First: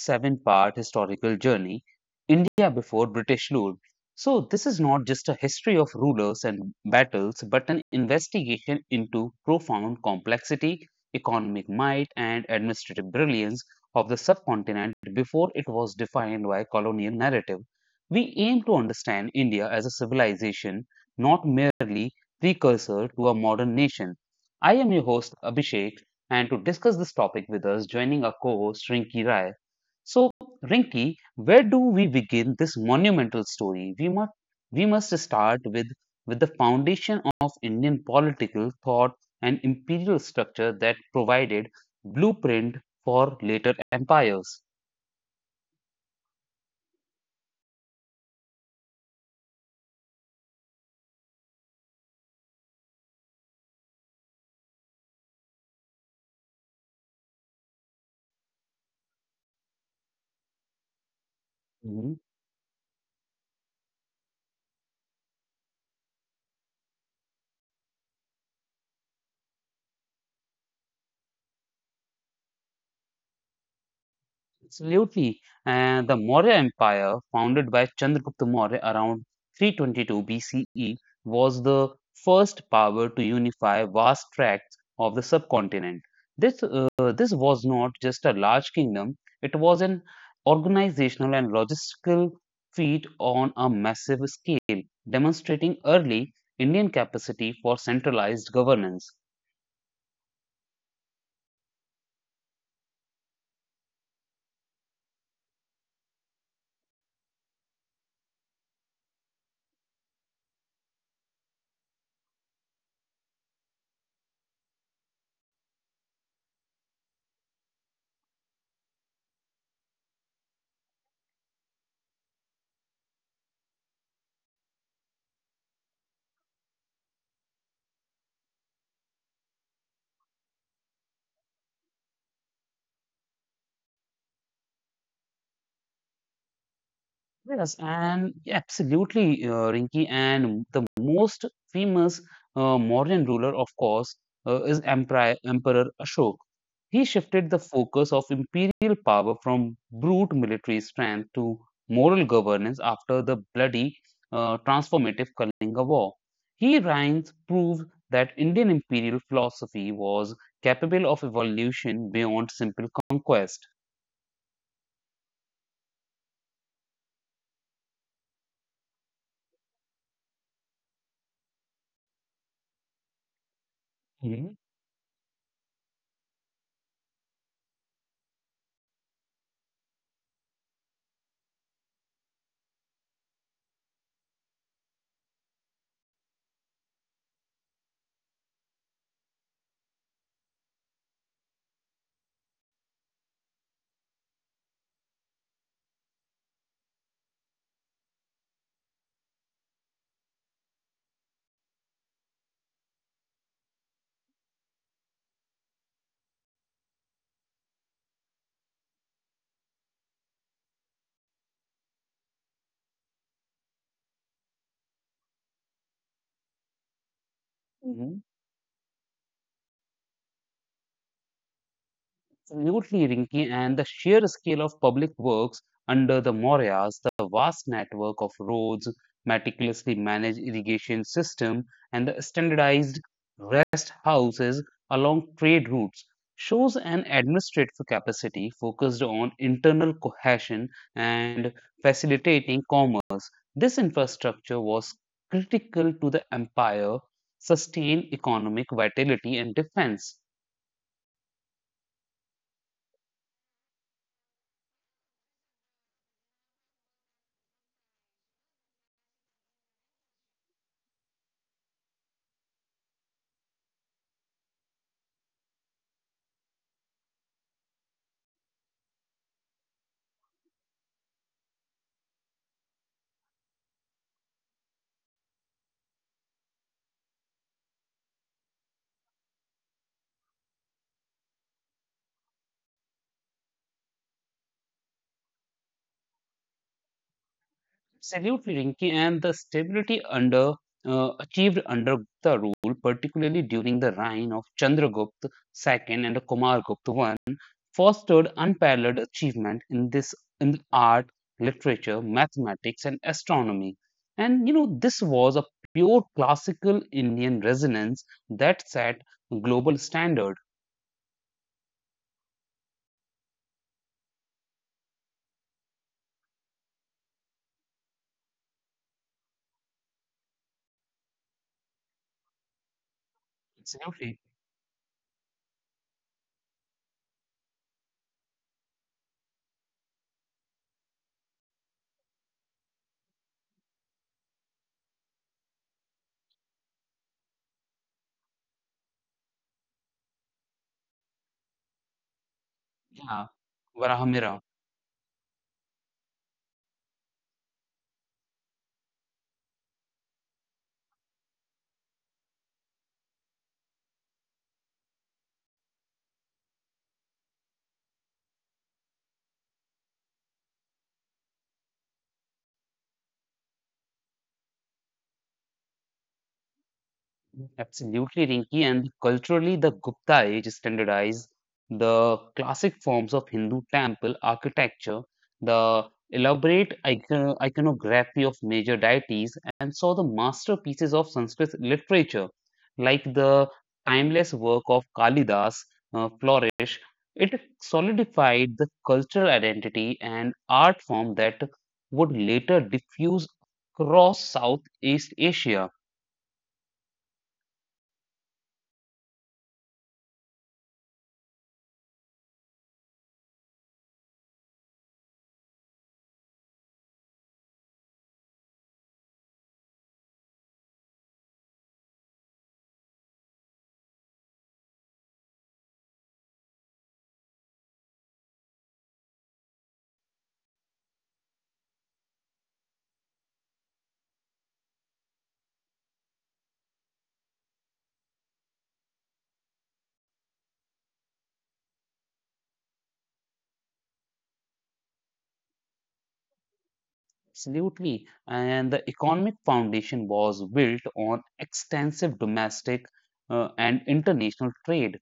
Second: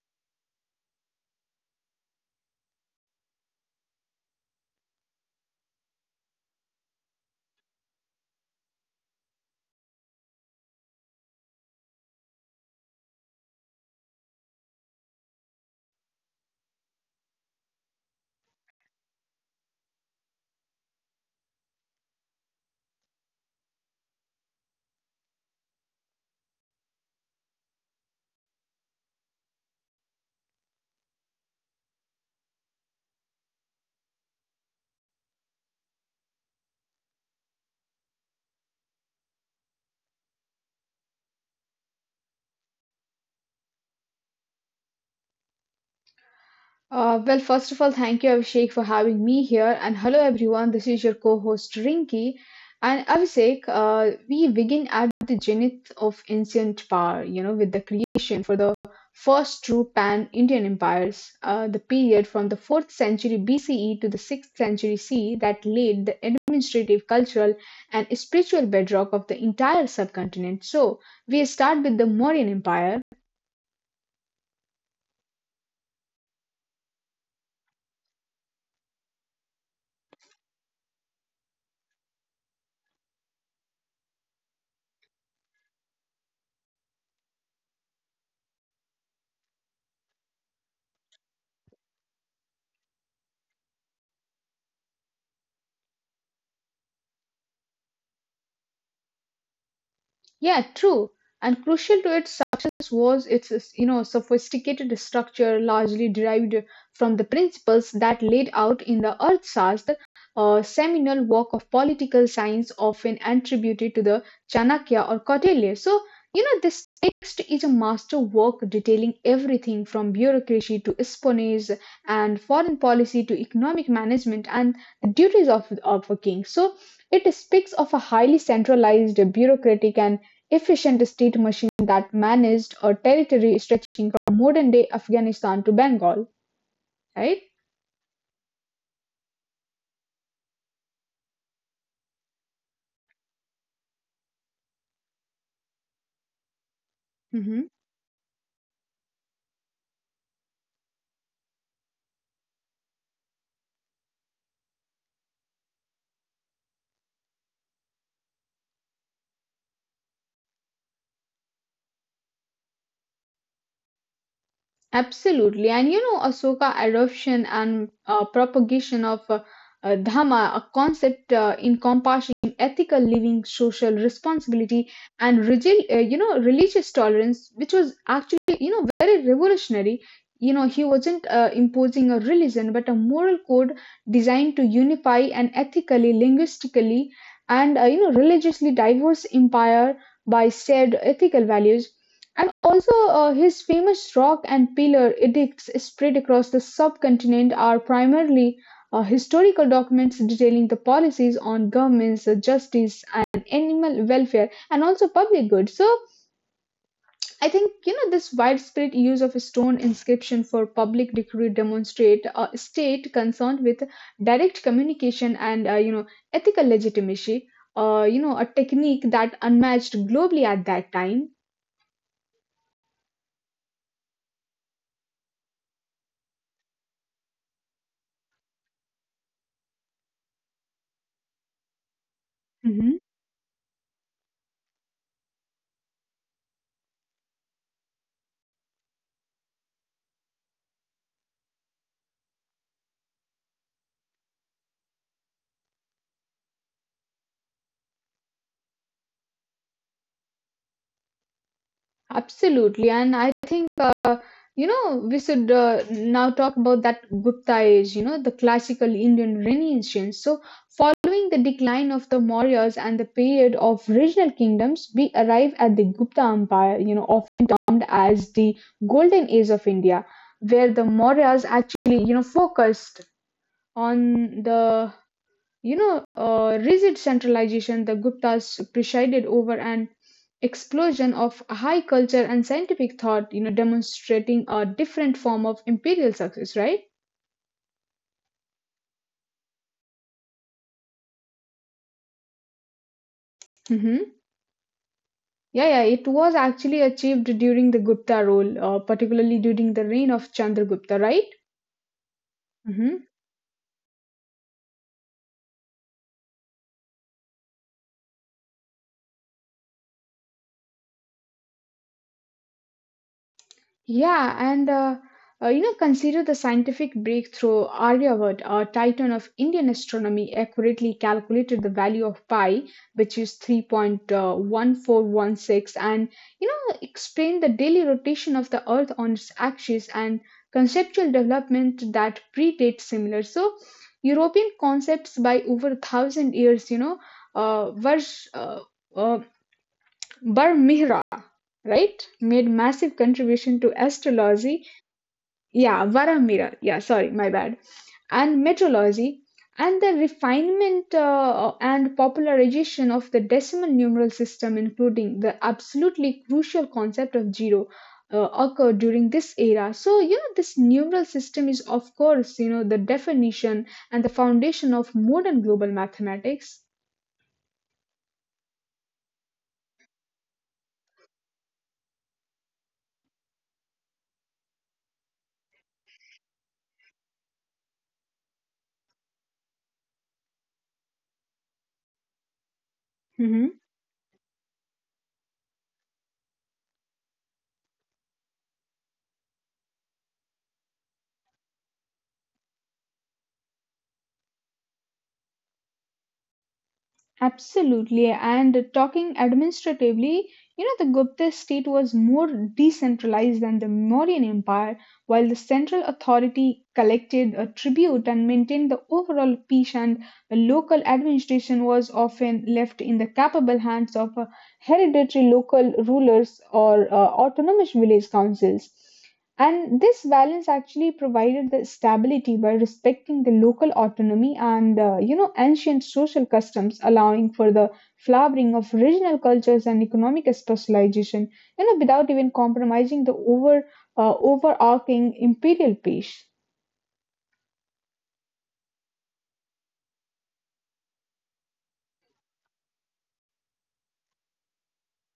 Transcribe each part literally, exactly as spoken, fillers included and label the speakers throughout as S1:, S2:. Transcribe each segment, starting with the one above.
S1: seven-part historical journey, India before British rule. So, this is not just a history of rulers and battles, but an investigation into profound complexity, economic might, and administrative brilliance of the subcontinent before it was defined by colonial narrative. We aim to understand India as a civilization, not merely precursor to a modern nation. I am your host Abhishek, and to discuss this topic with us, joining our co-host Rinki Rai. So, Rinki, where do we begin this monumental story? We must we must start with with the foundation of Indian political thought and imperial structure that provided blueprint for later empires.
S2: Uh, well, first of all, thank you, Abhishek, for having me here. And hello, everyone. This is your co host, Rinki. And Abhishek, uh, we begin at the zenith of ancient power, you know, with the creation for the first true pan Indian empires, uh, the period from the fourth century B C E to the sixth century C E that laid the administrative, cultural, and spiritual bedrock of the entire subcontinent. So, we start with the Mauryan Empire.
S1: Absolutely. And the Maurya Empire, founded by Chandragupta Maurya around three twenty-two B C E, was the first power to unify vast tracts of the subcontinent. This, uh, this was not just a large kingdom, it was an organizational and logistical feat on a massive scale, demonstrating early Indian capacity for centralized governance.
S2: Yeah, true. And crucial to its success was its, you know, sophisticated structure largely derived from the principles that laid out in the Arthashastra, a seminal work of political science often attributed to the Chanakya or Kautilya. So, you know, this text is a master work detailing everything from bureaucracy to espionage and foreign policy to economic management and the duties of, of a king. So, it speaks of a highly centralized, bureaucratic, and efficient state machine that managed a territory stretching from modern day Afghanistan to Bengal, right?
S1: Yes, and yeah, absolutely, uh, Rinki. And the most famous uh, Mauryan ruler, of course, uh, is Emperor, Emperor Ashok. He shifted the focus of imperial power from brute military strength to moral governance after the bloody, uh, transformative Kalinga War. He reigns proved that Indian imperial philosophy was capable of evolution beyond simple conquest.
S2: Absolutely. And you know, Ahsoka adoption and uh, propagation of uh, uh, Dhamma, a concept uh, encompassing ethical living, social responsibility, and rigid, uh, you know, religious tolerance, which was actually, you know, very revolutionary. You know, he wasn't uh, imposing a religion, but a moral code designed to unify an ethically, linguistically, and, uh, you know, religiously diverse empire by shared ethical values and also uh, his famous rock and pillar edicts spread across the subcontinent are primarily uh, historical documents detailing the policies on governments, uh, justice, and animal welfare, and also public good. So I think you know this widespread use of stone inscription for public decree demonstrate a state concerned with direct communication and uh, you know ethical legitimacy. Uh, you
S1: Mhm.
S2: know a technique that unmatched globally at that time.
S1: Absolutely, Rinki, and the sheer scale of public works under the Mauryas, the vast network of roads, meticulously managed irrigation system, and the standardized rest houses along trade routes shows an administrative capacity focused on internal cohesion and facilitating commerce. This infrastructure was critical to the empire, sustain economic vitality and defense.
S2: Absolutely. And I think, uh, you know, we should uh, now talk about that Gupta age, you know, the classical Indian Renaissance. So, following the decline of the Mauryas and the period of regional kingdoms, we arrive at the Gupta Empire, you know, often termed as the Golden Age of India, where the Mauryas actually, you know, focused on the you know, uh, rigid centralization, the Guptas presided over an explosion of high culture and scientific thought, you know, demonstrating a different form of imperial success, right?
S1: Absolutely, Rinki, and the stability under uh, achieved under Gupta rule, particularly during the
S2: Hmm.
S1: reign of Chandragupta
S2: Yeah, yeah,
S1: the Second
S2: it
S1: and
S2: was actually
S1: Kumargupta
S2: achieved
S1: I,
S2: during the Gupta
S1: fostered
S2: rule, uh,
S1: unparalleled
S2: particularly
S1: achievement
S2: during the
S1: in
S2: reign
S1: this
S2: of
S1: in the
S2: Chandragupta,
S1: art,
S2: right?
S1: literature, mathematics, and
S2: Hmm.
S1: astronomy. And you know, this was a pure classical Indian resonance that set global standard.
S2: Yeah, and uh, uh, you know, consider the scientific breakthrough Aryabhat, a titan of Indian astronomy, accurately calculated the value of pi, which is
S1: Absolutely,
S2: three point one four one six, and you know, explained the daily rotation of the Earth on its axis and conceptual development that predates similar. So, European concepts by over a thousand years, you know, uh, were uh, uh, Bar Mihra, right, made massive
S1: yeah,
S2: contribution to
S1: Varahamira.
S2: astrology, yeah, Varamira, yeah, sorry, my bad, and metrology, and the refinement uh, and popularization of the decimal numeral system, including the absolutely crucial concept of zero, uh, occurred during this era. So, you know, this numeral system is, of course, you know, the definition and the foundation of modern global mathematics.
S1: Absolutely, Rinki. And culturally, the Gupta age standardized the classic forms of Hindu temple architecture, the elaborate icon- iconography of major deities, and saw the masterpieces of Sanskrit literature, like
S2: Mm-hmm.
S1: the timeless work of Kalidas uh, flourish. It solidified the cultural identity and art form that would later diffuse across Southeast Asia.
S2: Absolutely. And talking administratively, you know, the Gupta state was more decentralized than the Mauryan Empire, while the central authority collected a tribute and maintained the overall peace, and the local administration was often left in the capable hands of uh, hereditary local rulers or uh, autonomous village councils. And this balance actually provided the stability by respecting the local autonomy and, uh, you know, ancient social customs, allowing for the flowering of regional cultures and economic specialization, you know, without even compromising the over uh, overarching imperial peace.
S1: Absolutely. And the economic foundation was built on extensive domestic uh, and international trade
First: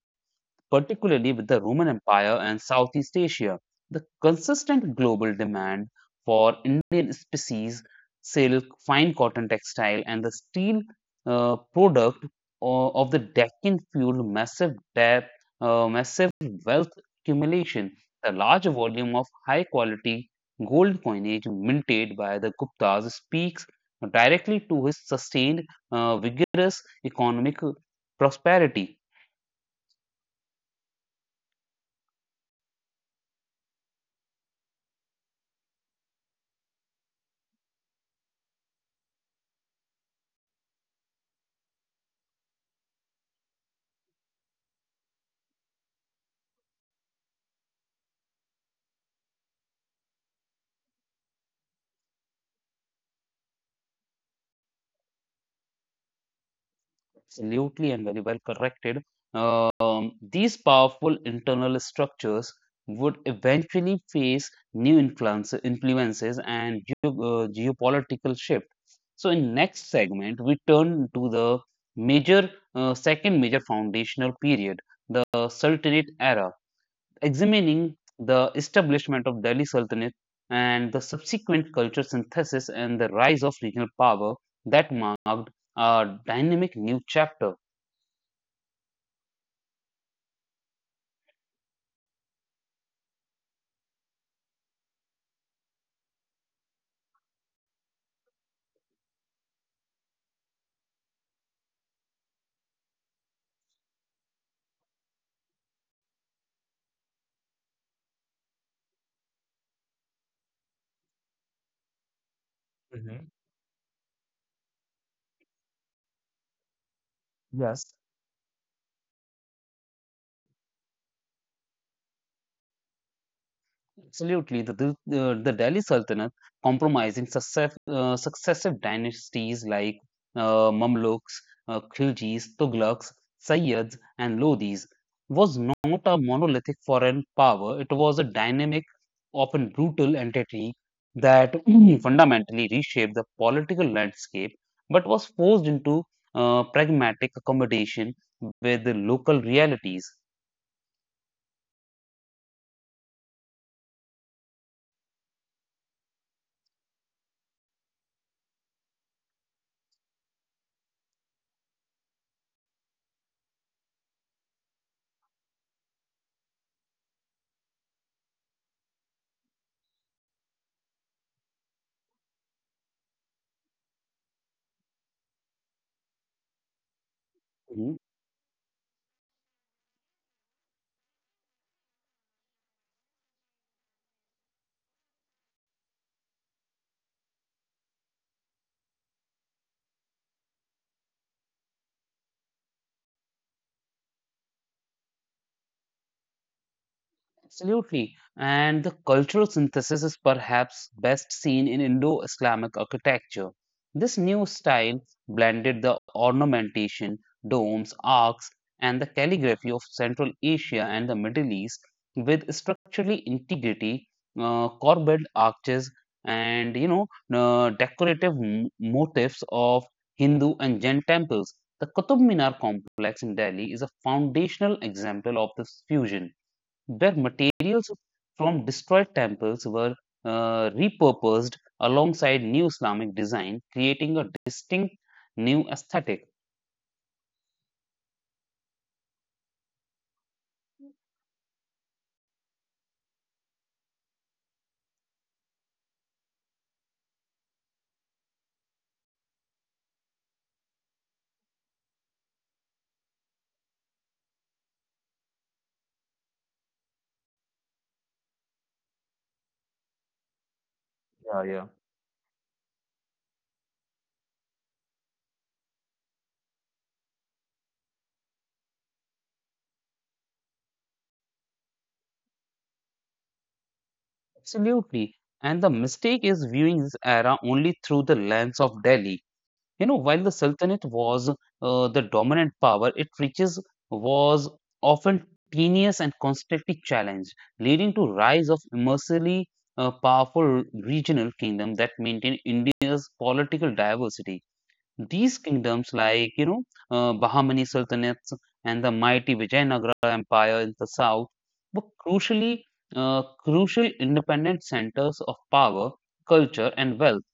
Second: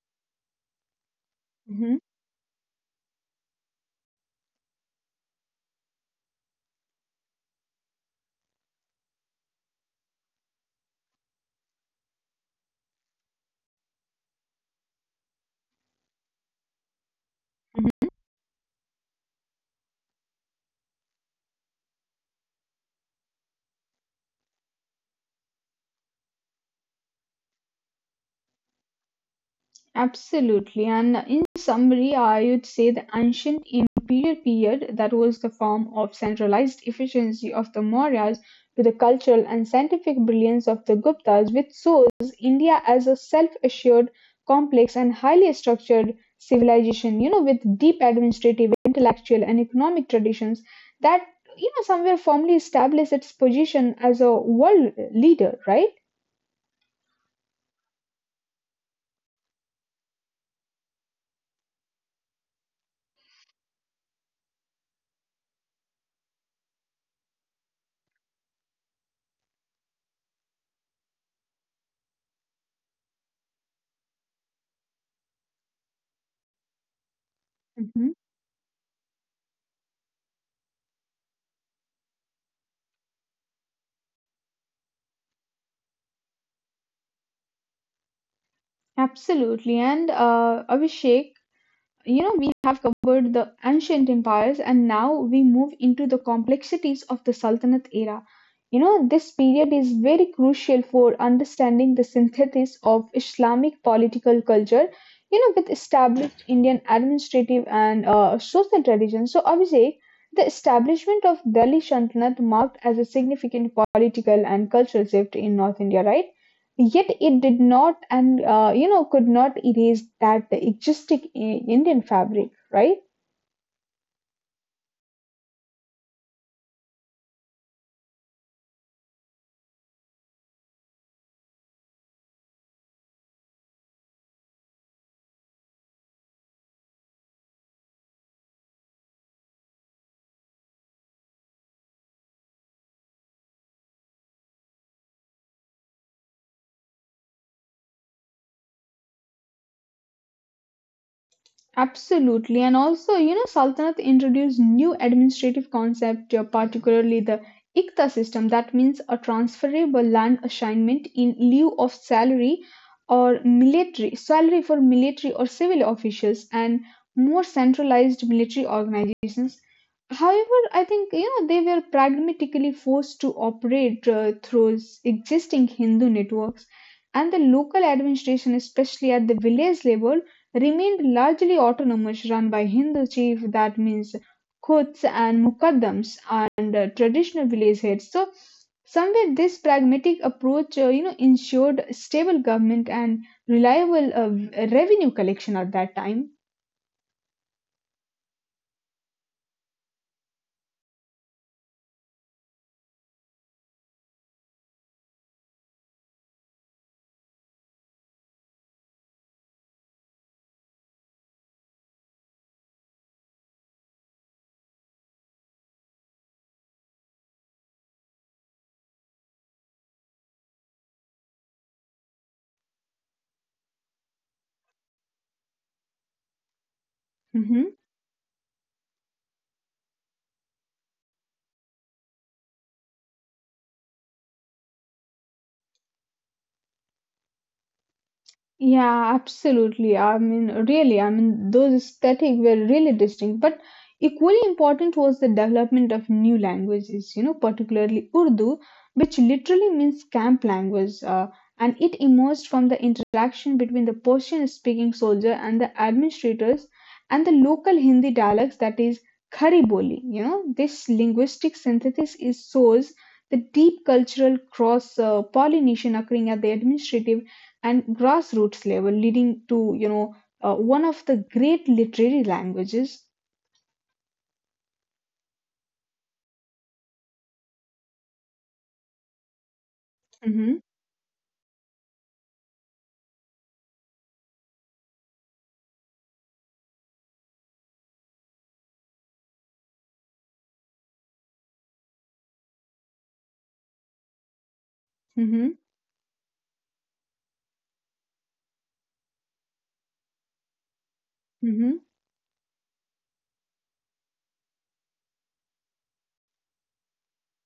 S1: particularly with the Roman
S2: Mhm.
S1: Empire and Southeast Asia. The consistent global demand for Indian species, silk, fine cotton textile, and the steel uh, product o- of the Deccan fueled massive debt, uh, massive wealth accumulation. The large volume of high quality gold coinage minted by the Guptas speaks directly to his sustained, uh, vigorous economic prosperity.
S2: Absolutely. And in summary, I would say the ancient imperial period that was the form of centralized efficiency of the Mauryas to the cultural and scientific brilliance of the Guptas, which shows India as a self assured, complex, and highly structured civilization, you know, with deep administrative, intellectual, and economic traditions that, you know, somewhere firmly established its position as a world leader, right?
S1: Absolutely and very well corrected. Um, these powerful internal structures would eventually face new influence, influences and geo, uh, geopolitical shift. So, in next segment, we turn to the major uh, second major foundational period, the Sultanate era, examining
S2: Mhm.
S1: the establishment of Delhi Sultanate and the subsequent culture synthesis and the rise of regional power that marked a dynamic new chapter.
S2: Absolutely. And uh, Abhishek, You know, we have covered the ancient empires and now we move into the complexities of the Sultanate era. You know, this period is very crucial for understanding the synthesis of Islamic political culture, you know, with established Indian administrative and uh, social traditions. So, Abhishek, the establishment of Delhi Sultanate marked as a significant political and cultural shift in North India, right? Yet it did
S1: Yes,
S2: not and uh, you know could not erase that existing I- Indian fabric, right?
S1: absolutely. The, the, the the Delhi Sultanate compromising success, uh, successive dynasties like uh, Mamluks, uh, Khiljis, Tughlaqs, Sayyids, and Lodhis was not a monolithic foreign power. It was a dynamic, often brutal entity that fundamentally reshaped the political landscape, but was forced into uh, pragmatic accommodation with the local realities.
S2: Absolutely. And also, you know, Saltanat introduced new administrative concept, uh, particularly the Ikta system. That means a transferable land assignment in lieu of salary or military, salary for military or civil officials and more centralized military organizations. However, I think, you know, they were pragmatically forced to operate uh, through s- existing Hindu networks and the local
S1: Mm-hmm.
S2: administration, especially at the village level remained largely autonomous, run by Hindu chief. That means Khuts and Mukaddams and uh, traditional village heads. So somewhere this pragmatic approach, uh, you know, ensured stable government and reliable uh, revenue collection at that time.
S1: Absolutely. And the cultural synthesis is perhaps best seen in Indo Islamic architecture. This new style blended the ornamentation, domes, arcs, and the calligraphy of Central Asia and the Middle East with structurally integrity, uh, corbelled arches, and you know, uh, decorative m- motifs of Hindu and Jain temples. The Qutub Minar complex in Delhi is a foundational example of this fusion. Their
S2: Mhm.
S1: materials from destroyed temples were uh, repurposed alongside new Islamic design, creating a distinct new aesthetic.
S2: Yeah, absolutely. I mean, really, I mean, those aesthetic were really distinct, but equally important was the development of new languages, you know, particularly Urdu, which literally means camp language, uh, and it emerged from the interaction between the Persian-speaking soldier and the administrators and the local Hindi dialects, that is Khari Boli. You know, this
S1: Yeah,
S2: linguistic
S1: yeah.
S2: synthesis is shows the deep cultural cross uh, pollination occurring at the administrative and grassroots level, leading to you know uh, one of the great literary languages.
S1: Absolutely. And the mistake is viewing this era only through the lens of Delhi. You know, while the
S2: Hmm.
S1: Sultanate was uh, the dominant power, it riches was often tenuous and constantly challenged, leading to rise of immersely uh, powerful regional kingdoms that maintain India's political diversity. These
S2: Hmm.
S1: kingdoms, like you know, uh, Bahmani Sultanates and the mighty Vijayanagara Empire in the south,
S2: Hmm.
S1: were crucially uh, crucial independent centers of power, culture, and wealth.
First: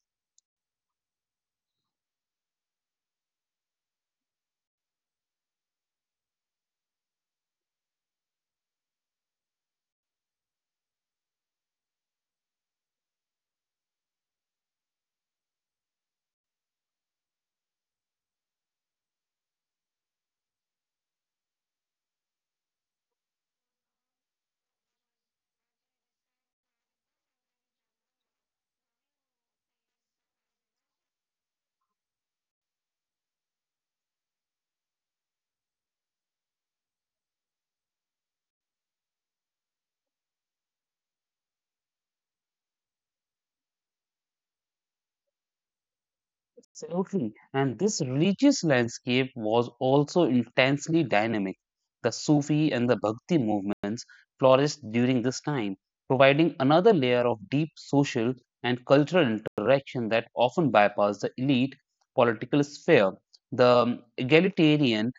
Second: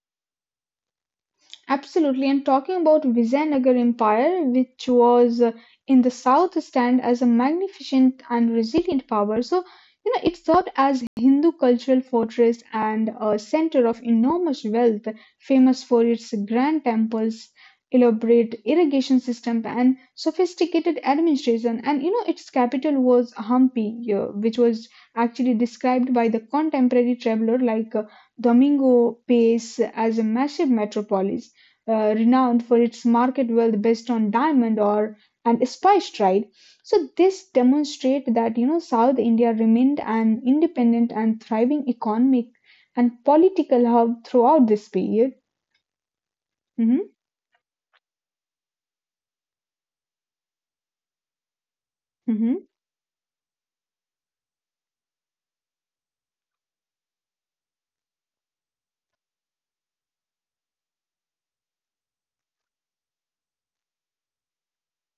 S2: Absolutely. And talking about Vijayanagar Empire, which was uh, in the south stand as a magnificent and resilient power. So, you know, it served as Hindu cultural fortress and a center of enormous wealth, famous for its grand temples, elaborate irrigation system, and sophisticated administration. And, you know, its capital was Hampi, uh, which was actually described by the contemporary traveler like uh, Domingo Pace as a massive metropolis uh, renowned for its market wealth based on diamond or and spice trade. So this demonstrate that you know South India remained an independent and thriving economic and political hub throughout this period. Hmm.
S1: Absolutely. And this religious landscape was also intensely dynamic. The
S2: Hmm.
S1: Sufi and the Bhakti movements flourished during this time, providing another layer of deep social and cultural interaction that often bypassed the elite political sphere. The um, egalitarian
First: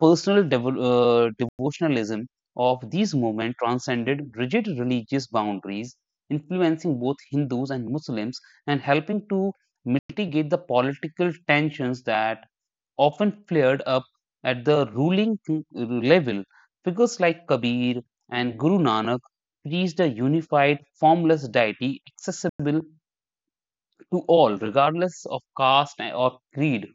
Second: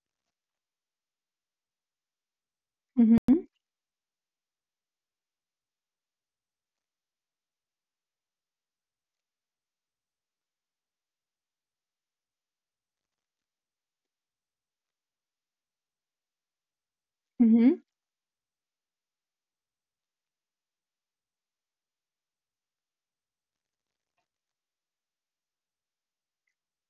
S1: personal devo- uh, devotionalism of these
S2: Hmm.
S1: movements transcended rigid religious boundaries, influencing both Hindus and Muslims and helping to mitigate the political tensions that often flared up at the ruling king- level. Figures like
S2: Hmm.
S1: Kabir and Guru Nanak preached a unified, formless deity accessible to all, regardless of caste or creed.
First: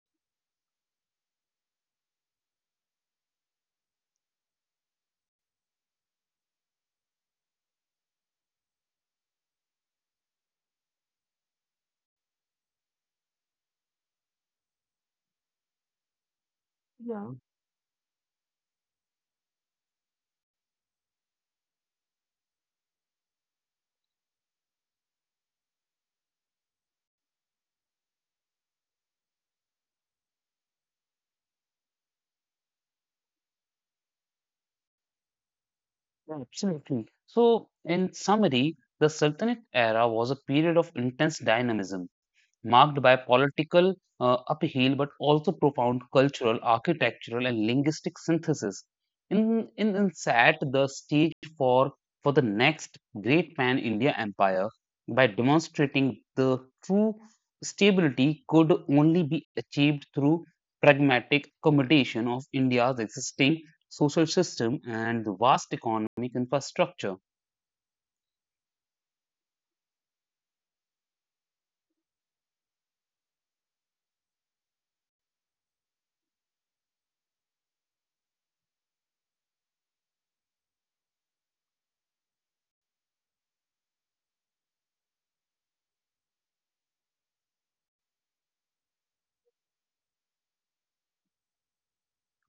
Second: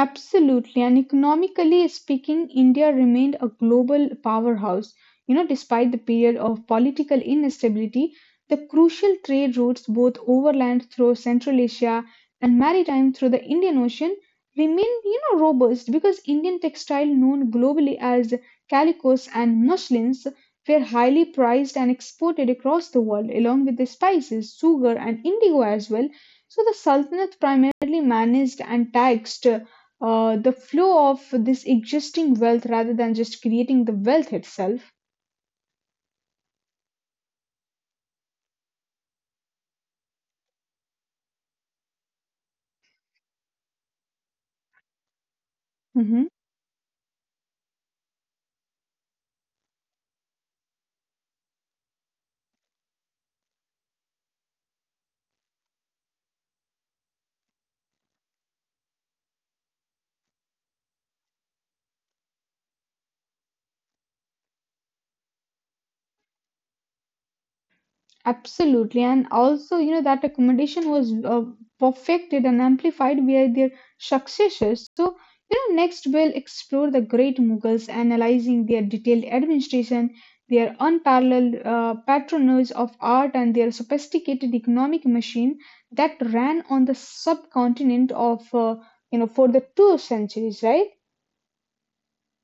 S2: Absolutely. And economically speaking, India remained a global powerhouse. You know, despite the period of political instability, the crucial trade routes, both overland through Central Asia and maritime through the Indian Ocean, remain, you know, robust because Indian textile known globally as calicos and muslins were highly prized and exported across the world, along with the spices, sugar, and indigo as well. So the Sultanate primarily managed and taxed uh, the flow of this existing wealth rather than just creating the wealth itself.
S1: Yeah, absolutely. So, in summary, the Sultanate era was a period of intense dynamism, marked by political uh, upheaval but also profound
S2: Mhm.
S1: cultural, architectural, and linguistic synthesis. In, in, in set the stage for, for the next great pan India empire by demonstrating the true stability could only be achieved through pragmatic accommodation of India's existing social system and the vast economic infrastructure.
S2: Absolutely. And also, you know, that accommodation was uh, perfected and amplified via their successors. So, you know, next we'll explore the great Mughals, analyzing their detailed administration, their unparalleled uh, patronage of art, and their sophisticated economic machine that ran on the subcontinent of, uh, you know, for the two centuries, right?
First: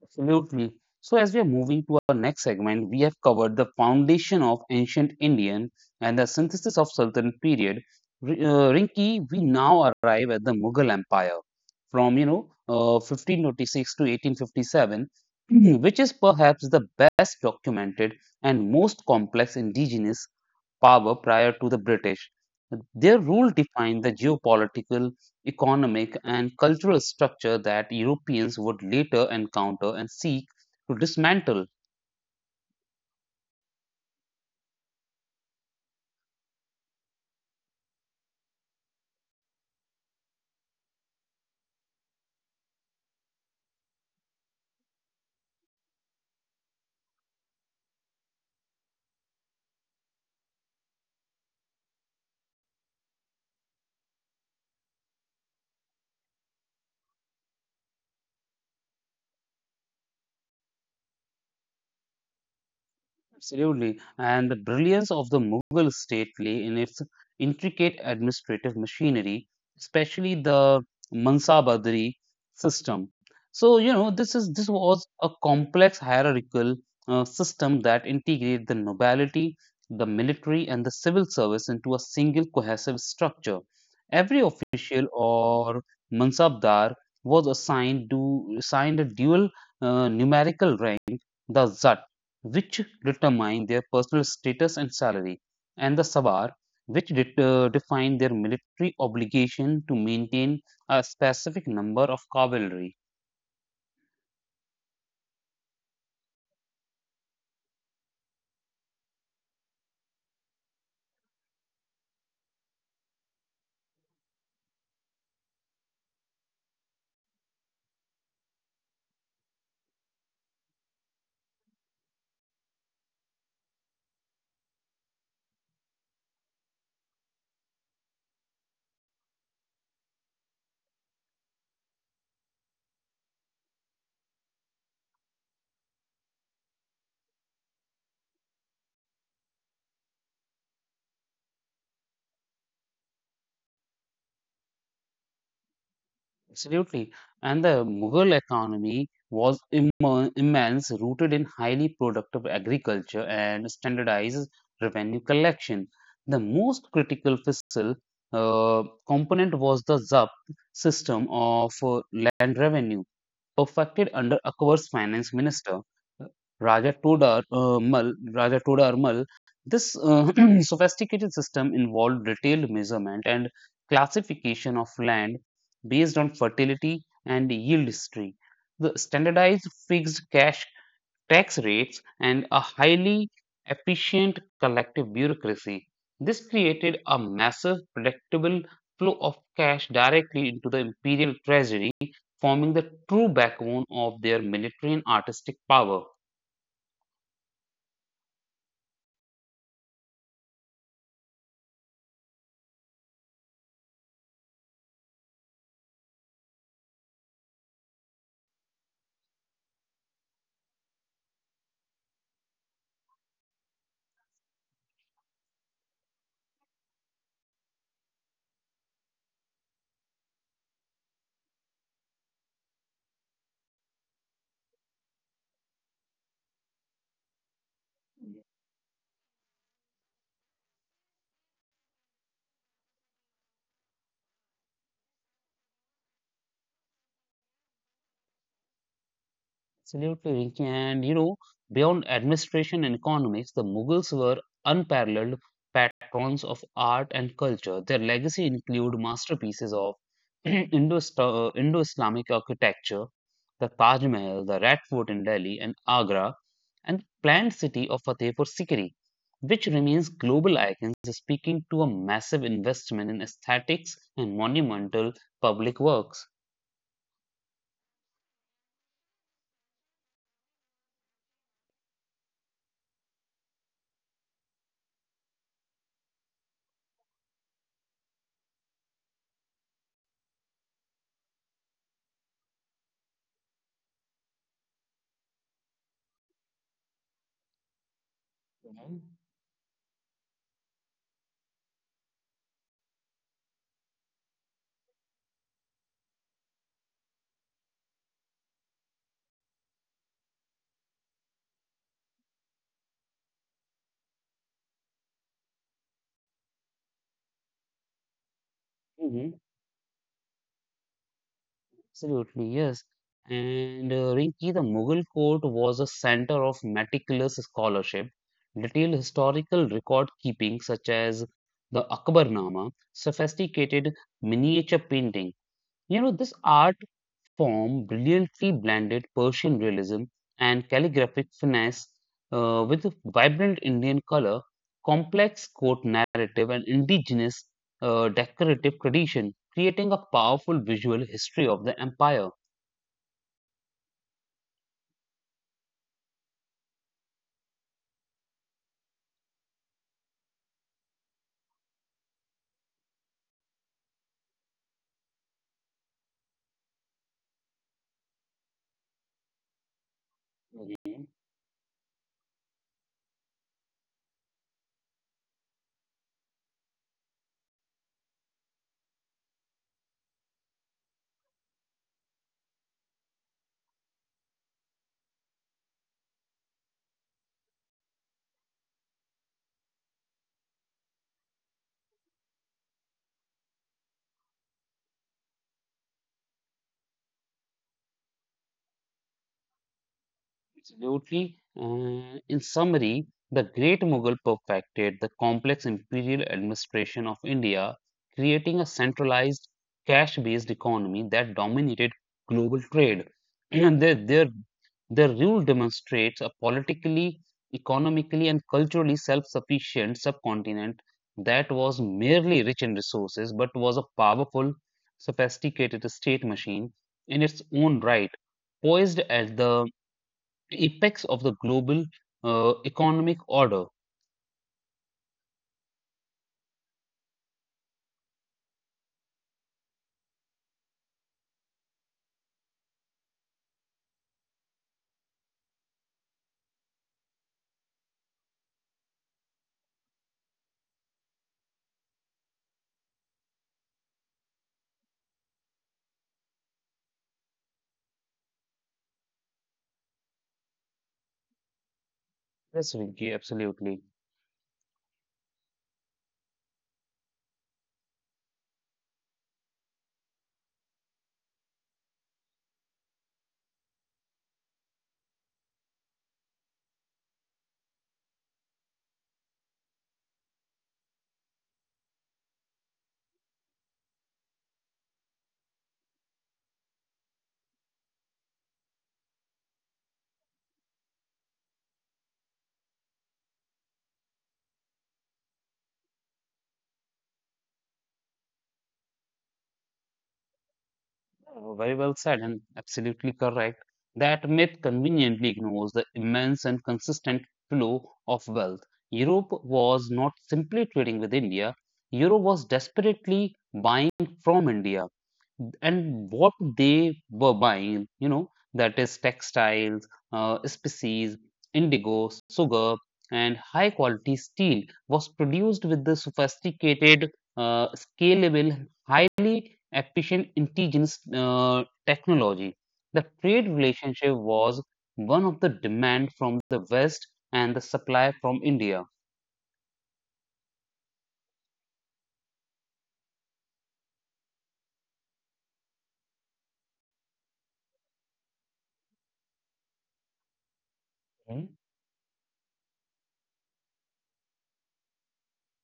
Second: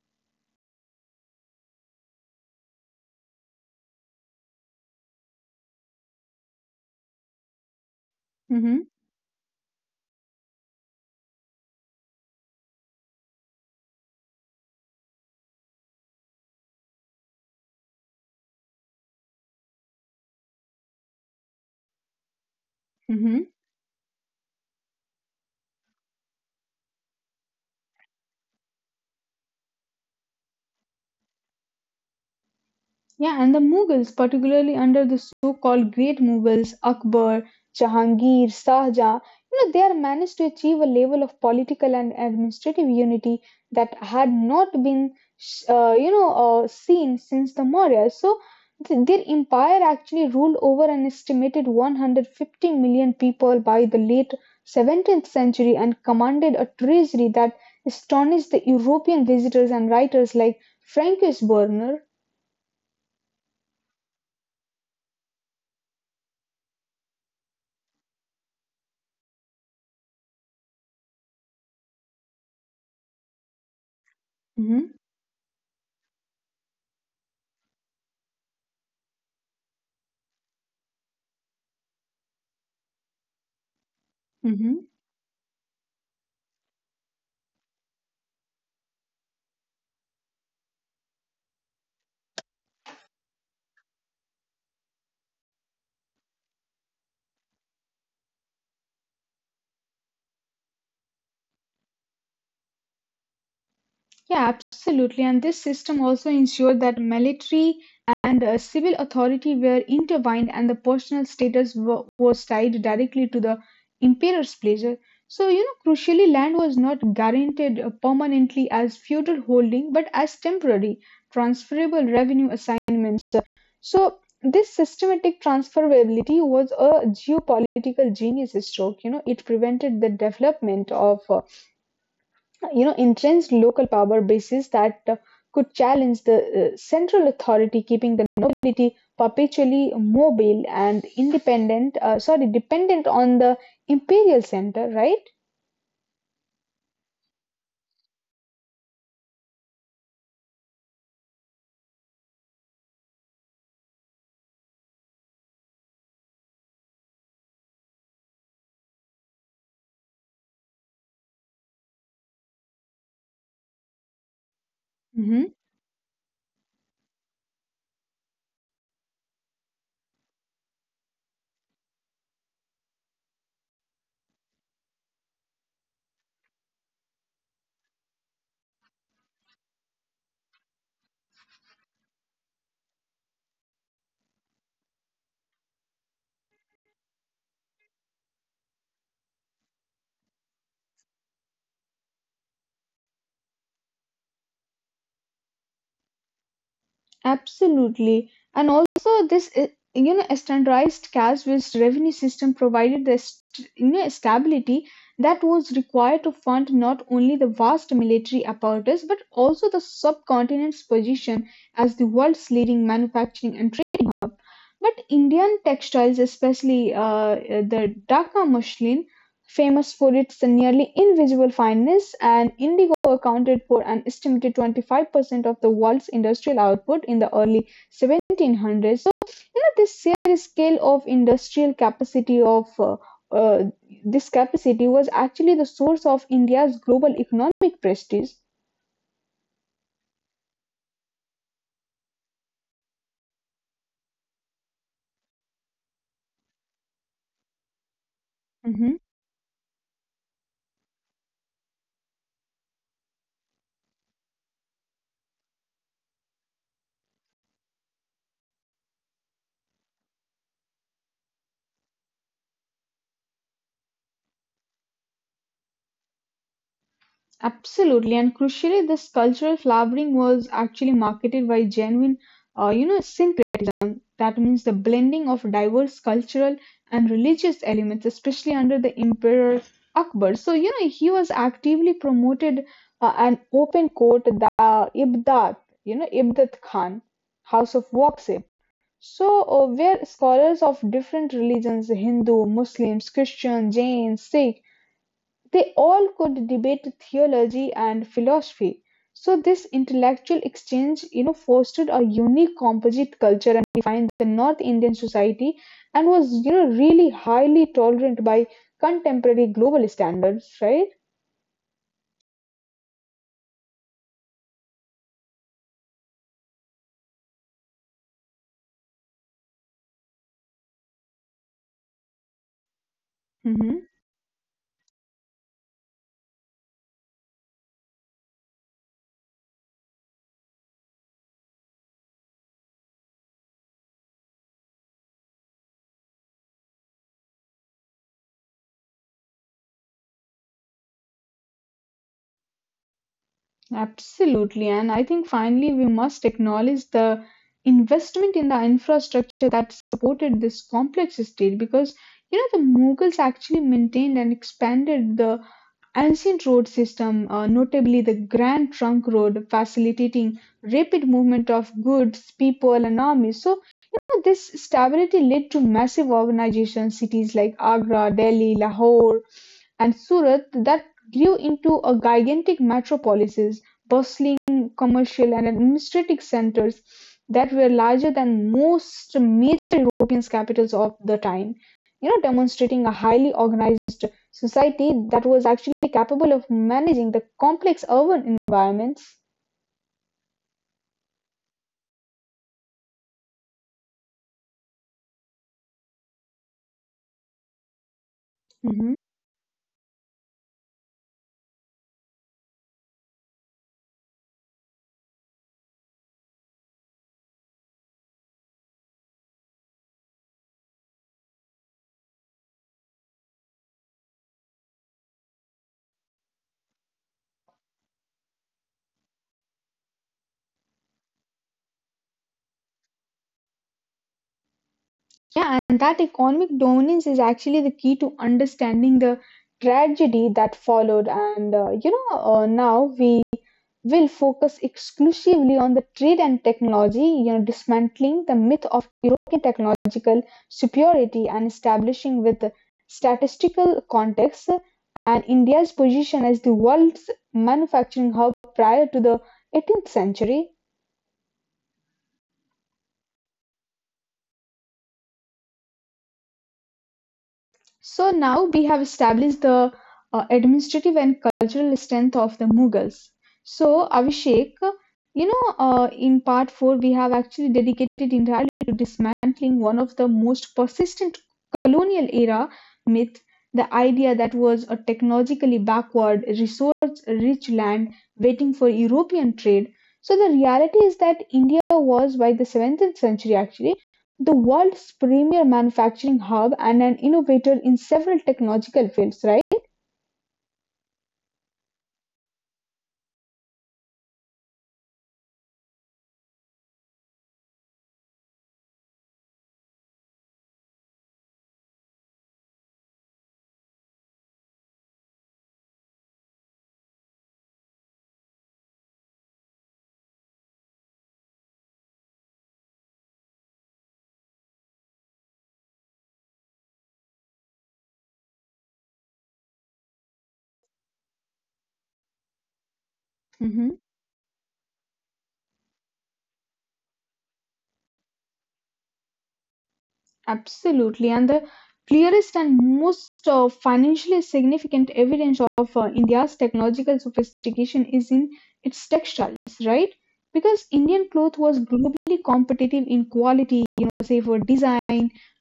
S1: Absolutely. So, as we are moving to our next segment, we have covered the foundation of ancient Indian and the synthesis of Sultan period. R- uh,
S2: Hmm.
S1: Rinki, we now arrive at the Mughal Empire from you know uh, fifteen twenty-six to eighteen fifty-seven, which is perhaps the best documented and most complex indigenous power prior to the British. Their
S2: Hmm.
S1: rule defined the geopolitical, economic, and cultural structure that Europeans would later encounter and seek to dismantle.
S2: Yeah, and the Mughals, particularly under the so-called Great Mughals, Akbar, Jahangir, Shah Jahan, you know, they are managed to achieve a level of political and administrative unity that had not been, uh, you know, uh, seen since the Maurya. So th- their empire actually ruled over an estimated 150 million people by the late seventeenth century and commanded a treasury that astonished the European visitors and writers like Francis Werner.
S1: Absolutely. And the brilliance of the Mughal state lay in its intricate administrative machinery, especially the Mansabadari system. So, you know, this is this was a complex hierarchical uh, system that integrated the nobility, the military, and the civil service into a single cohesive structure. Every
S2: Hmm.
S1: official or mansabdar was assigned to assigned a dual uh, numerical rank, the zat which determine their personal status and salary, and the Savar, which det- uh, define their military obligation to maintain a specific number of cavalry.
S2: Yeah, absolutely. And this system also ensured that military and uh, civil authority were intertwined and the personal status wa- was tied directly to the emperor's pleasure. So, you know, crucially, land was not guaranteed uh, permanently as feudal holding, but as temporary, transferable revenue assignments. So, this systematic transferability was a geopolitical genius stroke. You know, it prevented the development of uh, you know entrenched local power bases that uh, could challenge the uh, central authority keeping the nobility perpetually mobile and independent uh, sorry dependent on the imperial center, right?
S1: Absolutely. And the Mughal economy was immo- immense, rooted in highly productive agriculture and standardized revenue collection. The most critical fiscal uh, component was the Z A P system of uh, land revenue perfected under Akbar's finance
S2: Hmm.
S1: minister Raja Todar uh, Mal. Raja Todar This uh, sophisticated system involved detailed measurement and classification of land based on fertility and yield history. The standardized fixed cash tax rates, and a highly efficient collective bureaucracy. This created a massive, predictable flow of cash directly into the imperial treasury, forming the true backbone of their military and artistic power.
S2: Absolutely, and also this uh, you know standardized cash-based revenue system provided the st- you know stability that was required to fund not only the vast military apparatus but also the subcontinent's position as the world's leading manufacturing and. But Indian textiles, especially uh, uh, the Dhaka muslin, famous for its nearly invisible fineness, and indigo accounted for an estimated twenty-five percent of the world's industrial output in the early seventeen hundreds. So, you know, this sheer scale of industrial capacity of uh, uh, this capacity was actually the source of India's global economic prestige.
S1: Absolutely, Rinki. And you know, beyond administration and economics, the Mughals were unparalleled patrons of art and culture. Their legacy include
S2: Mm-hmm.
S1: masterpieces of Indo Islamic architecture, the Taj Mahal, the Red Fort in Delhi and Agra, and planned city of Fatehpur Sikri, which remains global icons speaking to a massive investment in aesthetics and monumental public works.
S2: Absolutely, and crucially, this cultural flowering was actually marketed by genuine, uh, you know, syncretism. That means the blending of diverse cultural and religious elements, especially under the Emperor Akbar. So, you know, he was actively promoted uh, an open court, the Ibdat, you know, Ibdat Khan, House of Waqsif. So, uh, where scholars of different religions, Hindu, Muslims, Christian, Jain, Sikh, they all could debate theology and philosophy, so this intellectual exchange, you know, fostered a unique composite culture and defined the North Indian society and was, you know, really highly tolerant by
S1: Mhm.
S2: contemporary global standards, right?
S1: Absolutely, yes. And uh, Rinki, the Mughal court was a center of meticulous scholarship, detailed historical record keeping, such as the Akbarnama,
S2: hmm
S1: sophisticated miniature painting. You know, this art form brilliantly blended Persian realism and calligraphic finesse uh, with vibrant Indian color, complex court narrative, and indigenous uh, decorative tradition, creating a powerful visual history of the empire.
S2: Absolutely. And I think finally we must acknowledge the investment in the infrastructure that supported this complex state because you know the Mughals actually maintained and expanded the ancient road system, uh, notably the Grand Trunk Road, facilitating
S1: Mhm,
S2: rapid movement of goods, people, and armies. So you know, this stability led to massive urbanization. Cities like Agra, Delhi, Lahore, and Surat that grew into a gigantic metropolises, bustling commercial and administrative centers that were larger than most major European capitals of the time. You know, demonstrating a highly organized society that was actually capable of managing the complex urban environments.
S1: absolutely. Uh, in summary, the Great Mughal perfected the complex imperial administration of India, creating a
S2: Mhm.
S1: centralized, cash based economy that dominated global trade. And their, their, their rule demonstrates a politically, economically, and culturally self sufficient subcontinent that was merely rich in resources but was a powerful, sophisticated state machine in its own right poised at the the apex of the global uh, economic order.
S2: Yeah, and that economic dominance is actually the key to understanding the tragedy that followed. And uh, you know, uh, now we will focus exclusively on the trade and technology, you know, dismantling the myth of European technological superiority and establishing with statistical context and India's position as the world's manufacturing hub prior to the eighteenth century.
S1: Yes, Vinky, absolutely.
S2: So now we have established the uh, administrative and cultural strength of the Mughals. So Abhishek, you know, uh, in part four we have actually dedicated entirely to dismantling one of the most persistent colonial era myth, the idea that was a technologically backward, resource-rich land waiting for European trade. So the reality is that India was by the seventeenth century actually the world's premier manufacturing hub and an innovator in several technological fields, right?
S1: Uh, very well said and absolutely correct. That myth conveniently ignores the immense and consistent flow of wealth. Europe was not simply trading with India, Europe was desperately buying from India. And what they were buying, you know, that is textiles, uh, species, indigo, sugar, and high quality steel was produced with the sophisticated, uh, scalable, highly efficient indigenous uh, technology. The trade relationship was one of the demand from the West and the supply from India.
S2: Absolutely, and the clearest and most uh, financially significant evidence of uh, India's technological sophistication is in its textiles, right? Because Indian cloth was globally competitive in quality, you know, say for design